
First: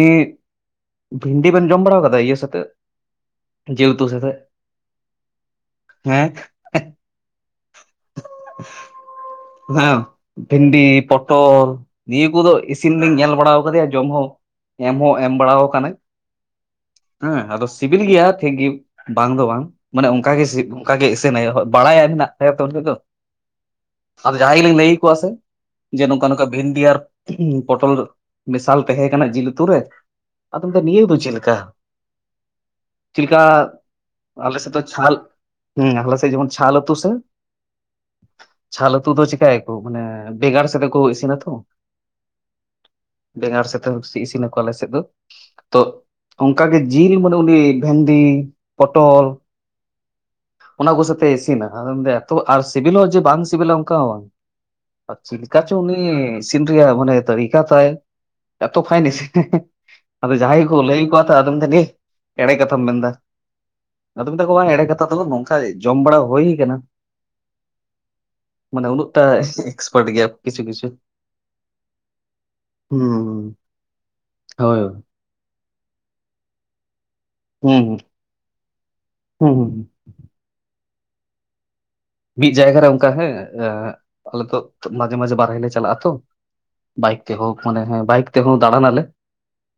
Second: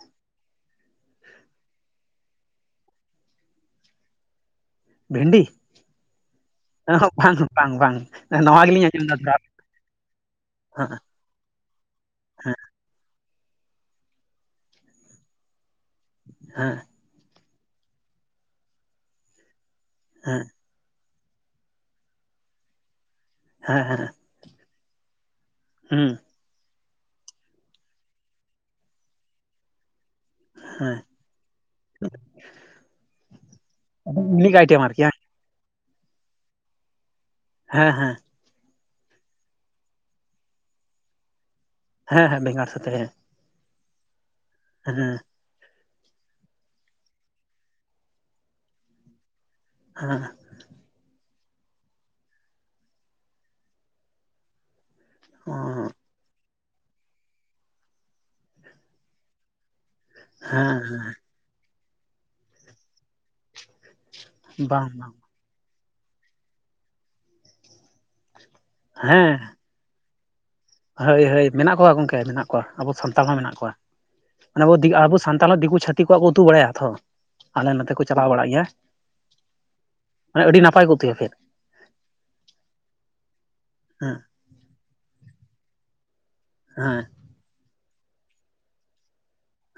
[SPEAKER 2] ᱵᱷᱤᱱᱰᱤ ᱵᱮᱱ ᱡᱚᱢ ᱵᱟᱲᱟ ᱠᱟᱫᱟ ᱤᱭᱟᱹ ᱥᱟᱛᱮᱜ ᱡᱮᱞ ᱩᱛᱩ ᱥᱟᱛᱮᱜ?
[SPEAKER 1] ᱵᱷᱮᱱᱰᱤ,
[SPEAKER 2] ᱦᱮᱸ
[SPEAKER 1] ᱮ ᱵᱟᱝ ᱵᱟᱝ ᱵᱟᱝ ᱱᱟᱣᱟ ᱜᱮᱞᱤᱧ ᱟᱸᱡᱚᱢ ᱮᱫᱟ᱾
[SPEAKER 2] ᱵᱷᱤᱱᱰᱤ
[SPEAKER 1] ᱦᱮᱸ
[SPEAKER 2] ᱛᱚᱞ ᱱᱤᱭᱟᱹ ᱠᱚᱫᱚ ᱤᱥᱤᱱ ᱞᱤᱧ ᱧᱮᱞ ᱵᱟᱲᱟ ᱠᱟᱫᱮᱭᱟ, ᱡᱚᱢ ᱦᱚᱸ ᱮᱢ ᱦᱚᱸ ᱮᱢ ᱵᱟᱲᱟ ᱠᱟᱱᱟᱭ᱾
[SPEAKER 1] ᱦᱮᱸ
[SPEAKER 2] ᱦᱮᱸ ᱟᱫᱚ ᱥᱤᱵᱤᱞ ᱜᱮᱭᱟ, ᱴᱷᱤᱠ ᱜᱤ ᱵᱟᱝ ᱫᱚ ᱵᱟᱝ, ᱢᱟᱱᱮ ᱚᱱᱠᱟ
[SPEAKER 1] ᱦᱮᱸ
[SPEAKER 2] ᱜᱮ ᱥᱤ ᱚᱱᱠᱟ ᱜᱮ ᱤᱥᱤᱱ ᱟᱭ ᱵᱟᱲᱟᱭ ᱦᱮᱱᱟᱜ ᱛᱟᱭᱟ ᱛᱚ ᱩᱱᱤᱫᱚ᱾
[SPEAKER 1] ᱦᱮᱸ, ᱦᱮ, ᱸ
[SPEAKER 2] ᱟᱫᱚ ᱡᱟᱦᱟᱸᱭ ᱜᱮᱞᱤᱧ ᱞᱟᱹᱭ ᱟᱠᱚᱣᱟ ᱥᱮ, ᱡᱮ ᱱᱚᱝᱠᱟ ᱱᱚᱝᱠᱟ ᱵᱷᱤᱱᱰᱤ ᱟᱨ ᱯᱚᱴᱚᱞ ᱢᱮᱥᱟᱞ ᱛᱟᱦᱮᱸ ᱠᱟᱱᱟ, ᱡᱤᱞ ᱩᱛᱩ ᱨᱮ, ᱟᱫᱚ ᱞᱟᱭᱫ
[SPEAKER 1] ᱦᱮᱸ
[SPEAKER 2] ᱱᱤᱭᱟᱹ ᱫᱚ ᱪᱮᱫ ᱞᱮᱠᱟ? ᱪᱮᱫ ᱞᱮᱠᱟ
[SPEAKER 1] ᱤᱱᱤᱠ
[SPEAKER 2] ᱟᱞᱮ ᱥᱮᱫ
[SPEAKER 1] ᱟᱭᱴᱮᱢ
[SPEAKER 2] ᱫᱚ
[SPEAKER 1] ᱟᱨᱠᱤ
[SPEAKER 2] ᱪᱷᱟᱞ, ᱦᱮᱸ ᱟᱞᱮ ᱥᱮᱫ ᱡᱮᱢᱚᱱ ᱪᱷᱟᱞ ᱟᱛᱩ ᱥᱮ,
[SPEAKER 1] ᱦᱮᱸ ᱦᱮᱸ
[SPEAKER 2] ᱪᱷᱟᱞ ᱩᱛᱩ ᱫᱚ ᱪᱤᱠᱟ ᱭᱟᱠᱚ ᱢᱟᱱᱮ, ᱵᱮᱜᱟᱨ ᱥᱟᱛᱮ ᱠᱚ ᱤᱥᱤᱱᱟ ᱛᱚ᱾
[SPEAKER 1] ᱦᱮᱸ, ᱦᱮᱸ ᱵᱮᱜᱟᱲ ᱥᱟᱛᱮ ᱦᱮᱸ,
[SPEAKER 2] ᱵᱮᱸᱜᱟᱲ ᱥᱮᱫᱛᱮ ᱵᱮᱥᱤ ᱤᱥᱤᱱᱟᱠᱚ ᱟᱞᱮ ᱥᱮᱫ ᱫᱚ᱾
[SPEAKER 1] ᱦᱮᱸ
[SPEAKER 2] ᱛᱚ ᱚᱱᱠ ᱜᱮ, ᱡᱤᱞ ᱢᱟᱱᱮ ᱩᱱᱤ ᱵᱷᱮᱱᱰᱤ, ᱯᱚᱴᱚᱞ,
[SPEAKER 1] ᱦᱮᱸ
[SPEAKER 2] ᱚᱱᱟ ᱠᱚ ᱥᱟᱛᱮ ᱤᱥᱤᱱᱟ, ᱟᱫᱚ ᱢᱮᱱᱟ ᱮᱛᱚ ᱟᱨ ᱥᱤᱵᱤᱞ ᱦᱚᱸ ᱡᱮ ᱵᱟᱝ ᱥᱤᱵᱤᱞᱟ ᱚᱱᱠᱟ ᱦᱚᱸ ᱵᱟᱝ᱾ ᱪᱤᱞᱠᱟ ᱪᱚ ᱩᱱᱤ ᱤᱥᱤᱱ ᱨᱮᱭᱟᱜ ᱢᱟᱱᱮ ᱛᱟᱨᱤ ᱠᱟ ᱛᱟᱭ ᱮᱛᱚ ᱯᱷᱟᱭᱤᱱ, ᱤᱥᱤᱱ ᱟᱫᱚ ᱡᱟᱦᱟᱸᱟᱭ ᱠᱚ
[SPEAKER 1] ᱦᱮᱸ
[SPEAKER 2] ᱞᱟᱹᱭ ᱠᱚᱼᱟ ᱟᱫᱚᱢ ᱱᱮ ᱮᱲᱮ ᱠᱟᱛᱷᱟᱢ ᱢᱮᱱᱫᱟ, ᱟᱫᱚ ᱢᱮᱛᱟ ᱠᱚᱣᱟ ᱮᱲᱮ
[SPEAKER 1] ᱵᱟᱝ
[SPEAKER 2] ᱠᱟᱛ
[SPEAKER 1] ᱵᱟᱝ
[SPEAKER 2] ᱱᱚᱝᱠᱟ ᱡᱚᱢ ᱵᱟᱲᱟ ᱦᱩᱭ ᱟᱠᱟᱱᱟ᱾ ᱢᱟᱱᱮ ᱩᱱᱟᱹᱜᱴᱟ
[SPEAKER 1] ᱦᱮᱸ
[SPEAKER 2] ᱮᱠᱥᱯᱟᱨᱴ ᱜᱮᱭᱟ ᱠᱤᱪᱷᱩ ᱠᱤᱪᱷᱩ
[SPEAKER 1] ᱦᱳᱭ, ᱦᱳᱭ, ᱢᱮᱱᱟᱜ ᱠᱚᱣᱟ ᱜᱚᱝᱠᱮ ᱢᱮᱱᱟᱜ ᱠᱚᱣᱟ, ᱟᱵᱚ ᱥᱟᱱᱛᱟᱲ ᱦᱚᱸ
[SPEAKER 2] ᱦᱩᱸ
[SPEAKER 1] ᱢᱮᱱᱟᱜ ᱠᱚᱣᱟ, ᱢᱟᱱᱮ
[SPEAKER 2] ᱦᱳᱭ ᱦᱩᱸ
[SPEAKER 1] ᱟᱵᱚ ᱥᱟᱱᱛᱟᱲ ᱫᱤᱠᱩ ᱪᱷᱟᱹᱛᱤᱠ ᱠᱚᱣᱟᱜ ᱠᱚ ᱩᱛᱩ ᱵᱟᱲᱟᱭᱟ ᱛᱷᱚ, ᱟᱞᱮ ᱱᱚᱛᱮ
[SPEAKER 2] ᱦᱩᱸ
[SPEAKER 1] ᱠᱚ ᱪᱟᱞᱟᱣ ᱵᱟᱲᱟᱜ ᱜᱮᱭᱟ᱾
[SPEAKER 2] ᱦᱩᱸ, ᱦᱩᱸ
[SPEAKER 1] ᱢᱟᱱᱮ ᱟᱹᱰᱤ ᱱᱟᱯᱟᱭ ᱠᱚ ᱩᱛᱩᱭᱟ ᱯᱷᱮᱫ
[SPEAKER 2] ᱢᱤᱫ ᱡᱟᱭᱜᱟ ᱨᱮ ᱚᱱᱠᱟ ᱦᱮᱸ
[SPEAKER 1] ᱦᱮᱸ
[SPEAKER 2] ᱟᱞᱮ ᱛᱚ ᱢᱟᱡᱷᱮ ᱢᱟᱡᱷᱮ ᱵᱟᱨᱦᱮ ᱞᱮ ᱪᱟᱞᱟᱜᱼᱟ ᱛᱚ
[SPEAKER 1] ᱦᱮᱸ
[SPEAKER 2] ᱛᱮ ᱦᱳ ᱢᱟᱱᱮ ᱦᱚ ᱵᱟᱭᱤᱠ ᱛᱮ ᱦᱚ ᱫᱟᱬᱟ ᱱᱟᱞᱮ ᱾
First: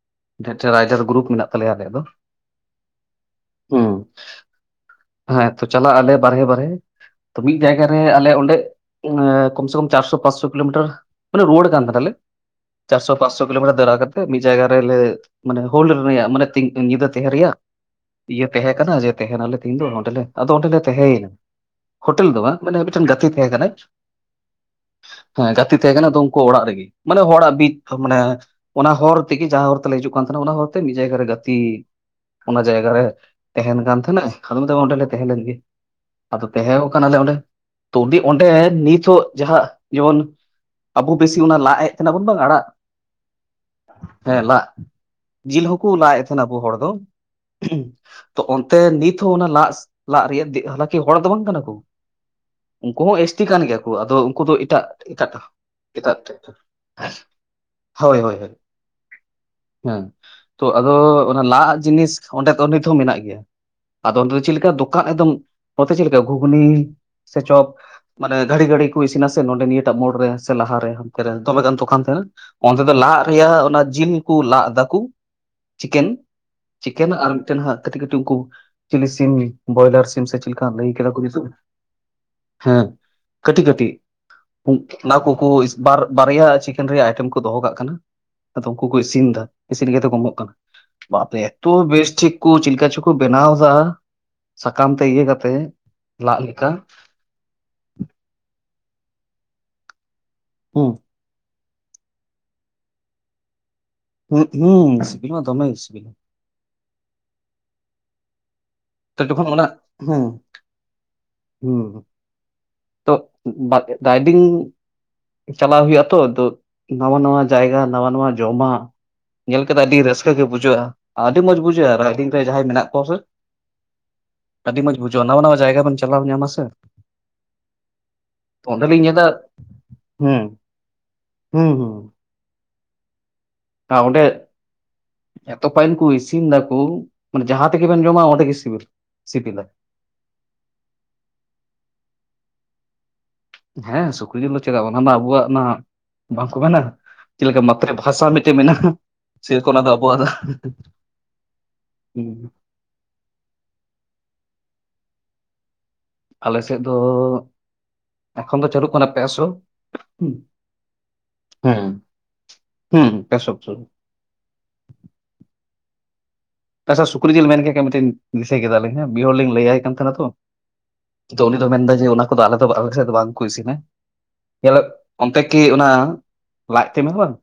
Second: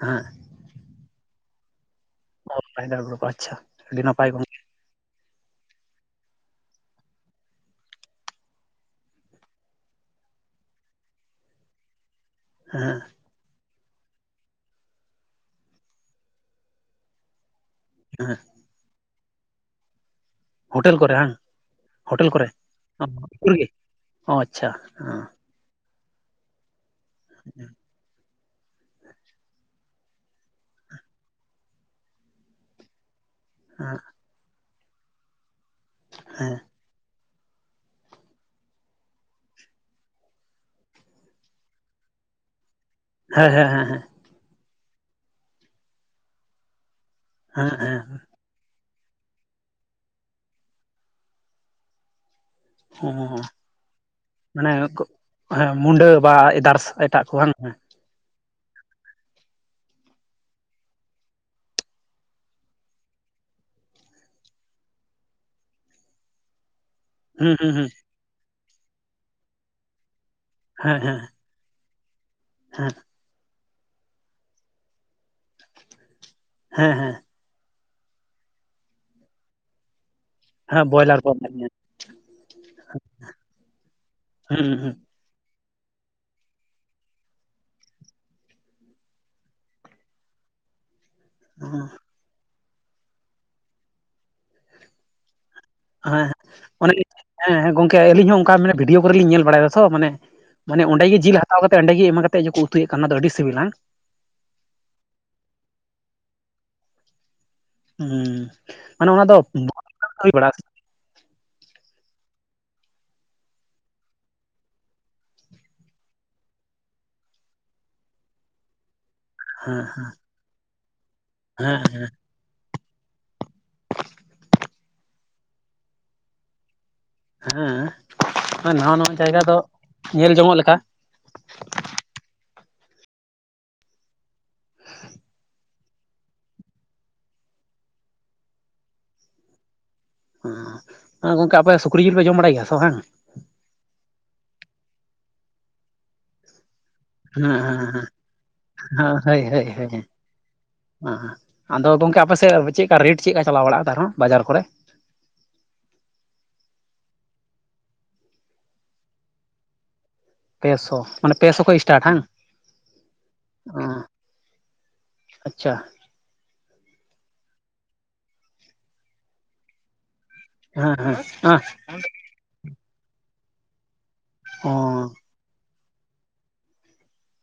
[SPEAKER 1] ᱦᱮᱸ ᱾
[SPEAKER 2] ᱨᱟᱭᱴᱟᱨ ᱜᱨᱩᱯ ᱢᱮᱱᱟᱜ ᱛᱟᱞᱮᱭᱟ ᱟᱞᱮᱭᱟᱜ ᱫᱚ ᱾
[SPEAKER 1] [unintelligible] ᱟᱰᱤ ᱱᱟᱯᱟᱭ ᱾
[SPEAKER 2] ᱦᱮᱸ ᱛᱚ ᱪᱟᱞᱟᱜ ᱟᱞᱮ ᱵᱟᱨᱦᱮ ᱵᱟᱨᱦᱮ ᱾ ᱛᱚ ᱢᱤᱫ ᱡᱟᱭᱜᱟ ᱨᱮ ᱟᱞᱮ ᱚᱸᱰᱮ ᱠᱚᱢ ᱥᱮ ᱠᱚᱢ ᱪᱟᱨᱥᱚ ᱯᱟᱸᱥᱥᱚ ᱠᱤᱞᱳᱢᱤᱴᱟᱨ ᱢᱟᱱᱮ ᱨᱳᱣᱟᱹᱲ ᱠᱟᱱ ᱛᱟᱦᱮᱞᱮ
[SPEAKER 1] ᱦᱮᱸ
[SPEAKER 2] ᱪᱟᱥᱥᱚ ᱯᱟᱸᱪᱥᱳ ᱠᱤᱞᱳᱢᱤᱴᱟᱨ ᱫᱟᱨᱟ ᱠᱟᱛᱮᱫ ᱢᱤᱫ ᱡᱟᱭᱜᱟ ᱨᱮᱞᱮ ᱢᱟᱱᱮ ᱦᱳᱞᱰ ᱨᱮᱭᱟᱜ ᱢᱟᱱᱮ ᱫᱤᱧ ᱧᱤᱫᱟ ᱛᱟᱦᱮ ᱨᱮᱭᱟᱜ ᱾ ᱤᱭᱟᱹ ᱛᱟᱦᱮᱸᱠᱟᱱᱟ ᱡᱮ ᱛᱟᱦᱮᱱᱟᱞᱮ ᱛᱤᱦᱤᱧ ᱫᱚ ᱱᱚᱸᱮᱞᱮ ᱟᱫᱚ ᱚᱸᱰᱮᱞ ᱞᱮ
[SPEAKER 1] ᱦᱳᱴᱮᱞ ᱠᱚᱨᱮ
[SPEAKER 2] ᱛᱟᱦᱮᱸᱭᱮᱱᱟ
[SPEAKER 1] ᱵᱟᱝ
[SPEAKER 2] ᱾ ᱦᱳᱴᱮᱞ ᱫᱚ ᱵᱟᱝ ᱾ ᱢᱟᱱᱮ ᱢᱤᱫᱴᱮᱱ ᱜᱟᱛᱮ ᱛᱟᱦᱮᱸ
[SPEAKER 1] ᱥᱩᱨ ᱜᱮ
[SPEAKER 2] ᱠᱟᱱᱟᱭ
[SPEAKER 1] ᱚ ᱟᱪᱪᱷᱟ
[SPEAKER 2] ᱾ ᱦᱮᱸ ᱜᱟᱛᱮ ᱛᱟᱦᱮᱸ ᱠᱟᱱᱟ ᱟᱫᱚ ᱩᱱᱠᱩ ᱚᱲᱟᱜ ᱨᱮᱜᱮ ᱾ ᱢᱟᱱᱮ ᱦᱚᱲᱟᱜ ᱵᱤᱫ ᱢᱟᱱᱮ ᱚᱱᱟ ᱦᱚᱨ ᱛᱮᱜᱮ ᱡᱟᱦᱟᱸ ᱦᱚᱨ ᱛᱮᱞᱮ ᱦᱤᱡᱩᱜ ᱠᱟᱱ ᱛᱟᱦᱮᱱᱟ ᱚᱱᱟ ᱦᱚᱨᱛᱮ ᱢᱤᱫ ᱡᱟᱭᱜᱟ ᱨᱮ ᱜᱟᱛᱮᱜ ᱚᱱᱟ ᱡᱟᱭᱜᱟ ᱨᱮ ᱛᱟᱦᱮᱱ
[SPEAKER 1] ᱦᱮᱸ
[SPEAKER 2] ᱠᱟᱱ ᱛᱟᱦᱮᱸᱱᱟᱭ, ᱟᱫᱚ ᱢᱮᱱᱫᱟ ᱚᱸᱰᱮ ᱞᱮ ᱛᱟᱦᱮᱸ ᱞᱮᱱ ᱜᱮ ᱾ ᱟᱫᱚ
[SPEAKER 1] ᱦᱮᱸ
[SPEAKER 2] ᱛᱟᱦᱮᱣ ᱠᱟᱱᱟᱞᱮ ᱚᱸᱰᱮ ᱛᱚ ᱚᱸᱰᱮ ᱱᱤᱛᱚᱜ ᱡᱟᱦᱟᱸ ᱡᱮᱢᱚᱱ ᱟᱵᱳ ᱵᱮᱥᱤ ᱚᱱᱟ ᱞᱟᱜ ᱮᱜ ᱛᱟᱦᱮᱱᱟ ᱵᱚᱱ ᱵᱟᱝ ᱟᱲᱟᱜ ᱾
[SPEAKER 1] ᱦᱮᱸ ᱦᱮᱸ ᱦᱮᱸ ᱦᱮᱸ ᱾
[SPEAKER 2] ᱦᱮᱸ ᱞᱟᱜ ᱡᱤᱞ ᱦᱚᱸᱠᱚ ᱞᱟᱜ ᱮᱫ ᱛᱟᱦᱮᱸᱱᱟ ᱟᱵᱩ ᱦᱚᱲ ᱫᱚ
[SPEAKER 1] ᱦᱮᱸ ᱦᱮᱸ
[SPEAKER 2] ᱾ ᱛᱚ ᱚᱱᱛᱮ ᱱᱤᱛ ᱦᱚᱸ ᱚᱱᱟ ᱞᱟᱜ ᱞᱟᱜ ᱨᱤᱭᱟᱜ, ᱫᱤᱱ ᱦᱟᱞᱟᱠᱤ ᱦᱚᱲ ᱫᱚ ᱵᱟᱝ ᱠᱟᱱᱟ ᱠᱚ ᱾ ᱩᱱᱠᱳ ᱦᱚᱸ
[SPEAKER 1] ᱦᱮᱸ
[SPEAKER 2] ᱮᱥᱴᱤ ᱠᱟᱱ ᱜᱮᱭᱟ ᱠᱚ, ᱟᱫᱚ ᱩᱱᱠᱩ ᱫᱚ
[SPEAKER 1] ᱢᱟᱱᱮ
[SPEAKER 2] ᱮᱴᱟᱜ ᱮᱴᱟᱜ
[SPEAKER 1] ᱦᱮᱸ ᱢᱩᱰᱟᱹ
[SPEAKER 2] ᱮᱴᱟᱜ
[SPEAKER 1] ᱵᱟ
[SPEAKER 2] ᱴᱟᱜ
[SPEAKER 1] ᱮᱫᱟᱨᱥ ᱮᱴᱟᱜ ᱠᱚ ᱵᱟᱝ
[SPEAKER 2] ᱦᱳᱭ ᱦᱳᱭ ᱦᱳᱭ ᱾ ᱦᱮᱸ ᱛᱚ ᱟᱫᱚ ᱚᱱᱟ ᱞᱟᱜ ᱟᱜ ᱡᱤᱱᱤᱥ ᱚᱸᱰᱮ ᱱᱤᱛ ᱦᱚᱸ ᱢᱤᱱᱟᱜ ᱜᱮᱭᱟ ᱾ ᱟᱫᱚ ᱚᱸᱰᱮ ᱫᱚ ᱪᱤᱫ ᱞᱮᱠᱟ ᱫᱚᱠᱟᱜ ᱮᱠᱫᱚᱢ ᱱᱚᱛᱮ ᱪᱮᱫ ᱞᱮᱠᱟ ᱜᱷᱩᱜᱽᱱᱤ ᱥᱮ
[SPEAKER 1] ᱦᱩᱸ
[SPEAKER 2] ᱪᱚᱯ
[SPEAKER 1] ᱦᱩᱸ ᱦᱩᱸ
[SPEAKER 2] ᱢᱟᱱᱮ ᱜᱷᱟᱹᱲᱤ ᱜᱷᱟᱹᱲᱤ ᱠᱚ ᱤᱥᱤᱱᱟ ᱥᱮ ᱱᱚᱸᱰᱮ ᱱᱤᱭᱟᱹᱴᱟᱜ ᱢᱳᱲ ᱨᱮ ᱾ ᱥᱮ ᱞᱟᱦᱟᱨᱮ
[SPEAKER 1] ᱦᱮᱸ ᱦᱮᱸ
[SPEAKER 2] ᱦᱟᱱᱛᱮ ᱨᱮ ᱫᱚᱢᱮ ᱜᱟᱱ ᱫᱚᱠᱟᱱ ᱛᱟᱦᱮᱱᱟ ᱚᱱᱛᱮ
[SPEAKER 1] ᱦᱮᱸ
[SPEAKER 2] ᱫᱚ ᱞᱟᱜᱼᱟᱜ ᱨᱤᱭᱟᱜ ᱚᱱᱟ ᱡᱤᱞ ᱠᱩ ᱞᱟᱜ ᱫᱟᱠᱩ ᱪᱤᱠᱮᱱ
[SPEAKER 1] ᱦᱮᱸ
[SPEAKER 2] ᱪᱤᱠᱮᱱ
[SPEAKER 1] ᱦᱮᱸ
[SPEAKER 2] ᱟᱨ ᱢᱤᱫᱴᱮᱱ ᱦᱟᱸᱜ ᱠᱟᱹᱴᱤᱡ ᱠᱟᱹᱴᱤᱡ ᱩᱝᱠᱩ ᱪᱤᱞᱤ ᱥᱤᱢ ᱵᱚᱭᱞᱟᱨ ᱥᱤᱢ ᱥᱮ ᱪᱮᱫ ᱞᱮᱠᱟ
[SPEAKER 1] ᱦᱮᱸ
[SPEAKER 2] ᱞᱟᱹᱭ ᱠᱟᱫᱟ
[SPEAKER 1] ᱵᱚᱭᱞᱟᱨ
[SPEAKER 2] ᱠᱚ ᱧᱩᱛᱩᱢ ᱾
[SPEAKER 1] ᱦᱮᱸ
[SPEAKER 2] ᱦᱮᱸ ᱠᱟᱹᱴᱤᱡ ᱠᱟᱹᱴᱤᱡ
[SPEAKER 1] ᱦᱮᱸ ᱦᱮᱸ
[SPEAKER 2] ᱚᱱᱟ ᱠᱚ ᱠᱩ ᱵᱟᱨ ᱵᱟᱨᱭᱟ ᱪᱤᱠᱮᱱ ᱨᱤᱭᱟᱜ ᱟᱭᱴᱮᱢ ᱠᱚ ᱫᱚᱦᱚ ᱠᱟᱜ ᱠᱟᱱᱟ ᱾ ᱟᱫᱚ ᱩᱝᱠᱩ ᱠᱚ ᱤᱥᱤᱱ ᱫᱟ ᱤᱥᱤᱱ ᱠᱟᱛᱮ ᱠᱚ ᱮᱢᱚᱜ ᱠᱟᱱᱟ ᱾ ᱵᱟᱯᱮ ᱮᱛᱚ ᱵᱮᱥ ᱴᱷᱤᱠ ᱠᱚ ᱪᱤᱞᱠᱟ ᱪᱚᱠᱩ ᱵᱮᱱᱟᱣ ᱫᱟ ᱥᱟᱠᱟᱢ ᱛᱮ ᱤᱭᱟᱹ ᱠᱟ ᱛᱮ
[SPEAKER 1] ᱦᱮᱸ ᱚᱱᱮ ᱞᱤᱧ ᱦᱮᱸ ᱜᱚᱝᱠᱮ ᱟᱞᱤᱧ ᱦᱚᱸ ᱚᱱᱠᱟ ᱵᱷᱤᱰᱭᱳ ᱠᱚᱨᱮ ᱞᱤᱧ ᱧᱮᱞ ᱵᱟᱲᱟᱭ ᱫᱟ ᱛᱚ ᱢᱟᱱᱮ, ᱢᱟᱱᱮ
[SPEAKER 2] ᱦᱩᱸ
[SPEAKER 1] ᱚᱸᱰᱮ ᱜᱤ ᱡᱤᱞ ᱦᱟᱛᱟᱣ ᱠᱟᱛᱮᱫ ᱚᱸᱰᱮ ᱜᱤ ᱮᱢᱟ ᱠᱟᱛᱮ ᱜᱤ ᱩᱛᱩᱭᱮᱫ ᱚᱱᱟ ᱫᱚ ᱟᱹᱰᱤ ᱥᱤᱵᱤᱞᱟ ᱦᱟᱝ?
[SPEAKER 2] ᱦᱩ ᱦᱩᱸ ᱥᱤᱵᱤᱞ ᱢᱟ ᱫᱚᱢᱮ ᱥᱤᱵᱤᱞ ᱾
[SPEAKER 1] ᱦᱩᱸ ᱢᱟᱱᱮ ᱚᱱᱟ ᱫᱚ ᱦᱩᱭ ᱵᱟᱲᱟᱜ ᱠᱟᱱᱟ ᱾
[SPEAKER 2] ᱦᱮᱸ ᱛᱚ, ᱵᱟᱝ ᱨᱟᱭᱰᱤᱝ ᱪᱟᱞᱟᱣ ᱦᱩᱭᱩᱜᱼᱟ ᱛᱚ ᱾ ᱟᱫᱚ ᱱᱟᱣᱟ ᱱᱟᱣᱟ ᱡᱟᱭᱜᱟ ᱱᱟᱣᱟ ᱱᱟᱶᱟ ᱡᱚᱢᱟᱜ, ᱧᱮᱞ ᱠᱟᱛᱮᱜ
[SPEAKER 1] ᱦᱮᱸ
[SPEAKER 2] ᱟᱹᱰᱤ ᱨᱟᱹᱥᱠᱟᱹ ᱜᱮ ᱵᱩᱡᱷᱟᱹᱜᱼᱟ ᱾ ᱟᱹᱰᱤ ᱢᱚᱸᱡᱽ ᱵᱩᱡᱷᱟᱹᱜᱼᱟ ᱨᱟᱭᱰᱤᱝ ᱨᱮ ᱡᱟᱦᱟᱸᱭ ᱢᱮᱱᱟᱜ ᱠᱚᱣᱟ ᱥᱮ ᱾
[SPEAKER 1] [inaudible]
[SPEAKER 2] ᱟᱹᱰᱤ ᱢᱚᱡᱽ ᱵᱩᱡᱷᱟᱹᱣᱼᱟ ᱱᱟᱣᱟ ᱱᱟᱣᱟ ᱡᱟᱭᱜᱟ ᱵᱮᱱ ᱪᱟᱞᱟᱣ ᱧᱟᱢᱟ ᱥᱮ ᱾
[SPEAKER 1] ᱦᱮᱸ ᱦᱮᱸ ᱱᱟᱣᱟ
[SPEAKER 2] ᱚᱸᱰᱮᱞᱤᱧ
[SPEAKER 1] ᱱᱟᱣᱟ
[SPEAKER 2] ᱧᱮᱫᱟ
[SPEAKER 1] ᱡᱟᱭᱜᱟ ᱫᱚ ᱧᱮᱞ
[SPEAKER 2] ᱦᱩᱸ
[SPEAKER 1] ᱡᱚᱝᱚᱜ ᱞᱮᱠᱟ
[SPEAKER 2] ᱦᱩᱸ ᱦᱩᱸ ᱾ ᱟᱜ ᱚᱸᱰᱮ ᱮᱛᱚ ᱯᱟᱭᱤᱞ ᱠᱩ ᱤᱥᱤᱱ ᱫᱟᱠᱩ ᱢᱟᱱᱮ ᱡᱟᱦᱟᱸ ᱛᱮᱜᱮᱵᱮᱱ ᱡᱚᱢᱟ ᱚᱸᱰᱮᱜᱮ ᱥᱤᱵᱤᱞᱟ ᱾
[SPEAKER 1] ᱦᱩᱸ ᱜᱚᱝᱠᱮ ᱟᱯᱮ ᱥᱩᱠᱨᱤ ᱡᱤᱞ ᱯᱮ ᱡᱚᱢ ᱵᱟᱲᱟᱭ ᱜᱮᱭᱟ ᱥᱮ ᱵᱟᱝ?
[SPEAKER 2] ᱦᱮᱸ ᱥᱩᱠᱨᱤ ᱡᱤᱞ ᱫᱚ ᱪᱮᱫᱟᱜ ᱵᱟᱝ ᱚᱱᱟ ᱢᱟ ᱟᱵᱩᱣᱟᱜ ᱢᱟ ᱵᱟᱝ ᱠᱚ ᱢᱮᱱᱟ᱾ ᱪᱮᱫ
[SPEAKER 1] ᱦᱮᱸ
[SPEAKER 2] ᱞᱮᱠᱟ ᱢᱟᱛᱛᱨᱤ
[SPEAKER 1] ᱦᱮᱸ
[SPEAKER 2] ᱵᱷᱟᱥᱟ ᱢᱤᱫᱴᱮᱡ ᱢᱮᱱᱟᱜ-ᱟ, ᱥᱮᱨᱚᱠᱚᱢ ᱚᱱᱟ ᱫᱚ ᱟᱵᱚᱣᱟᱜ ᱫᱚ
[SPEAKER 1] ᱦᱟᱸ ᱟᱫᱚ ᱜᱚᱝᱠᱮ ᱟᱯᱮ
[SPEAKER 2] ᱦᱩᱸ
[SPEAKER 1] ᱥᱮᱫ ᱪᱤᱫᱠᱟ ᱨᱮᱴ ᱪᱤᱜᱠᱟ ᱪᱟᱞᱟᱣ ᱵᱟᱲᱟᱜ-ᱟ ᱛᱟᱨᱮᱦᱚᱸ ᱵᱟᱡᱟᱨ ᱠᱚᱨᱮ?
[SPEAKER 2] ᱟᱞᱮ ᱥᱮᱫ ᱫᱚ ᱮᱠᱷᱚᱱ ᱫᱚ ᱪᱟᱹᱞᱩᱜ ᱠᱟᱱᱟ ᱯᱮ ᱥᱚ᱾
[SPEAKER 1] ᱯᱮ ᱥᱚ ᱢᱟᱱᱮ ᱯᱮ ᱥᱚ ᱠᱷᱚᱡ ᱤᱥᱴᱟᱨᱴ ᱦᱟᱝ
[SPEAKER 2] ᱦᱩᱸ ᱯᱮᱥᱚ
[SPEAKER 1] ᱟᱸ ᱟᱪᱪᱷᱟ,
[SPEAKER 2] ᱟᱪᱪᱷᱟ ᱥᱩᱠᱨᱤ ᱡᱤᱞ ᱢᱮᱱ ᱠᱮᱜ ᱠᱷᱟᱡ ᱢᱤᱫᱴᱤᱱ ᱫᱤᱥᱟᱹᱭ ᱠᱮᱫᱟᱞᱤᱧ ᱦᱮᱸ ᱵᱤ ᱦᱚᱲᱞᱤᱧ ᱞᱟᱹᱭᱟᱭ ᱠᱟᱱ ᱛᱟᱦᱮᱱᱟ ᱛᱚ
[SPEAKER 1] ᱦᱮᱸ
[SPEAKER 2] ᱛᱚ ᱩᱱᱤ
[SPEAKER 1] ᱦᱮᱸ
[SPEAKER 2] ᱫᱚ ᱢᱮᱱᱫᱟ ᱡᱮ ᱚᱱᱟ ᱠᱚᱫᱚ ᱟᱞᱮ ᱫᱚ ᱟᱞᱮ ᱥᱮᱜ ᱫᱚ ᱵᱟᱝ ᱠᱚ ᱤᱥᱤᱱᱟ᱾
[SPEAKER 1] ᱚ
[SPEAKER 2] [unintelligible] ᱚᱱᱛᱮ ᱠᱤ ᱚᱱᱟ ᱞᱟᱡᱛᱮ [unintelligible] ᱦᱚᱸ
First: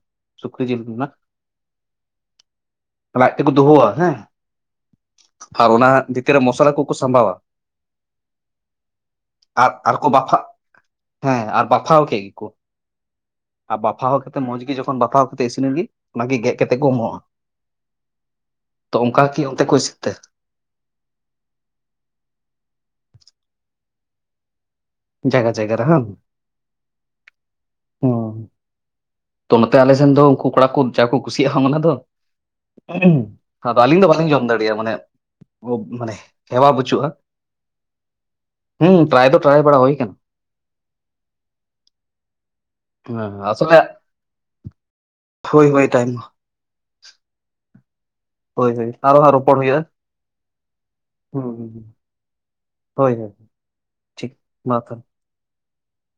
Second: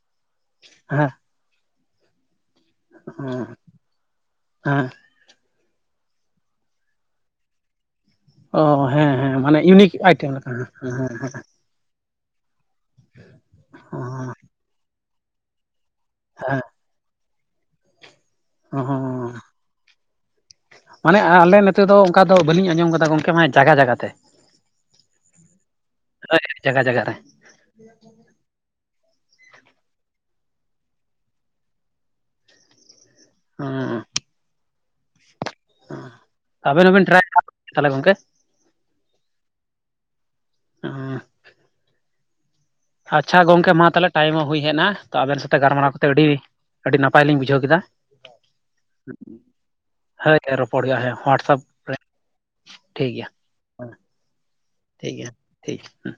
[SPEAKER 2] ᱥᱩᱠᱨᱤ ᱡᱤᱞ
[SPEAKER 1] ᱦᱮᱸ
[SPEAKER 2] ᱨᱤᱱᱟᱜ᱾ ᱞᱟᱡ ᱛᱮᱫ ᱠᱚ ᱫᱩᱦᱟᱹᱣᱟ ᱦᱮᱸ
[SPEAKER 1] ᱦᱮᱸ
[SPEAKER 2] ᱟᱨ ᱚᱱᱟ ᱵᱷᱤᱛᱤᱨ ᱨᱮ ᱢᱚᱥᱞᱟ ᱠᱚᱠᱚ ᱥᱟᱢᱵᱟᱣᱟ᱾
[SPEAKER 1] ᱚᱸ ᱦᱮᱸ ᱦᱮᱸ ᱢᱟᱱᱮ
[SPEAKER 2] ᱟᱨ
[SPEAKER 1] ᱤᱭᱩᱱᱤᱠ
[SPEAKER 2] ᱟᱨᱠᱚ
[SPEAKER 1] ᱟᱭᱴᱮᱢ
[SPEAKER 2] ᱵᱟᱯᱷᱟᱜ
[SPEAKER 1] ᱞᱮᱠᱟ ᱦᱮᱸ ᱦᱮᱸ ᱦᱮᱸ᱾
[SPEAKER 2] ᱵᱟᱯᱷᱟᱣ ᱠᱮᱜ ᱜᱮᱠᱚ ᱟᱨ ᱵᱟᱯᱷᱟᱣ ᱠᱟᱛᱮᱜ ᱢᱚᱸᱡᱽ ᱜᱮ ᱡᱚᱠᱷᱚᱱ ᱵᱟᱛᱷᱟᱣ ᱠᱟᱛᱮ ᱤᱥᱤᱱ ᱮᱱ ᱜᱤ ᱚᱱᱟ ᱜᱤ ᱜᱮᱜ ᱠᱟᱛᱮᱫ ᱠᱚ ᱮᱢᱚᱜ-ᱟ᱾ ᱛᱚ ᱚᱝᱠᱟ
[SPEAKER 1] ᱦᱮᱸ
[SPEAKER 2] ᱠᱤ ᱚᱱᱛᱮ ᱠᱚ ᱤᱥᱤᱱ ᱛᱮ?
[SPEAKER 1] ᱢᱟᱱᱮ ᱟᱸ ᱟᱞᱮ ᱱᱮᱛᱮ ᱫᱚ ᱚᱝᱠᱟ ᱫᱚ ᱵᱟᱹᱞᱤᱧ ᱟᱸᱡᱚᱢ ᱠᱟᱫᱟ ᱜᱚᱝᱠᱮ ᱢᱟᱭ ᱡᱟᱭᱜᱟ ᱡᱟᱭᱜᱟ ᱛᱮ᱾
[SPEAKER 2] ᱡᱟᱭᱜᱟ ᱡᱟᱭᱜᱟ ᱨᱮ ᱦᱟᱝ᱾
[SPEAKER 1] [inaudible] ᱡᱟᱜᱟ ᱡᱟᱜᱟ ᱨᱮ᱾
[SPEAKER 2] ᱦᱩᱸ ᱛᱚ ᱱᱚᱛᱮ ᱟᱞᱮ ᱥᱮᱱ ᱫᱚ ᱩᱝᱠᱩ ᱠᱚᱲᱟ ᱠᱚ ᱡᱟ ᱠᱚ ᱠᱩᱥᱤᱭᱟᱜᱼᱟ ᱦᱟᱝ ᱚᱱᱟ ᱫᱚ [inaudible] ᱟᱨ
[SPEAKER 1] ᱦᱮᱸ
[SPEAKER 2] ᱟᱹᱞᱤᱧ ᱫᱚ ᱵᱟᱞᱤᱧ ᱡᱚᱢ ᱫᱟᱲᱮᱭᱟ ᱢᱟᱱᱮ ᱳᱵ ᱢᱟᱱᱮ ᱦᱮᱣᱟ
[SPEAKER 1] ᱟᱵᱮᱱ ᱦᱚᱸᱵᱮᱱ
[SPEAKER 2] ᱵᱟᱹᱪᱩᱜᱼᱟ
[SPEAKER 1] ᱴᱨᱟᱭ ᱛᱟᱦᱚᱞᱮ ᱜᱚᱝᱠᱮ
[SPEAKER 2] ᱦᱩᱸ ᱴᱨᱟᱭ ᱫᱚ ᱴᱨᱟᱭ ᱵᱟᱲᱟ ᱦᱳᱭ ᱠᱟᱱᱟ᱾
[SPEAKER 1] [inaudible]
[SPEAKER 2] ᱦᱮᱸ
[SPEAKER 1] ᱟᱪᱪᱷᱟ ᱜᱚᱝᱠᱮ
[SPEAKER 2] ᱟᱥᱚᱞᱮ
[SPEAKER 1] ᱢᱟ ᱛᱟᱞᱮ ᱴᱟᱭᱤᱢ ᱦᱚᱸ ᱦᱩᱭ ᱦᱮᱡ ᱮᱱᱟ ᱛᱚ ᱟᱵᱮᱱ ᱥᱟᱛᱮ
[SPEAKER 2] ᱦᱳᱭ ᱦᱳᱭ
[SPEAKER 1] ᱜᱟᱨᱢᱟᱨᱟᱣ ᱠᱟᱛᱮ
[SPEAKER 2] ᱴᱟᱭᱤᱢ
[SPEAKER 1] ᱟᱹᱰᱤ ᱟᱹᱰᱤ ᱱᱟᱯᱟᱭ ᱞᱤᱧ ᱵᱩᱡᱷᱟᱹᱣ ᱠᱮᱫᱟ᱾
[SPEAKER 2] ᱦᱳᱭ ᱦᱳᱭ ᱟᱨᱚ ᱦᱟᱸᱜ ᱨᱚᱯᱚᱲ ᱦᱩᱭᱩᱜᱼᱟ
[SPEAKER 1] ᱦᱟᱹᱴ ᱮ ᱨᱚᱯᱚᱲ ᱦᱩᱭᱩᱜᱟ ᱦᱮᱸ ᱦᱳᱣᱟᱴᱥᱮᱯ
[SPEAKER 2] ᱦᱩᱸ
[SPEAKER 1] ᱨᱮ ᱴᱷᱤᱠ
[SPEAKER 2] ᱦᱳᱭ
[SPEAKER 1] ᱜᱮᱭᱟ
[SPEAKER 2] ᱦᱳᱭ ᱴᱷᱤᱠ ᱢᱟ ᱛᱟᱦᱚᱞᱮ
[SPEAKER 1] ᱴᱷᱤᱠ ᱜᱮᱭᱟ ᱴᱷᱤᱠ ᱦᱩᱸ᱾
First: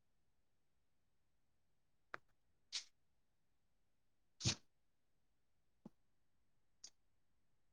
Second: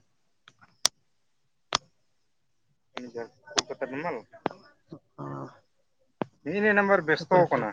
[SPEAKER 1] [inaudible] ᱱᱤᱜ ᱱᱤᱭᱟᱹ ᱱᱟᱢᱵᱟᱨ ᱵᱮᱥᱛᱚ ᱠᱟᱱᱟ᱾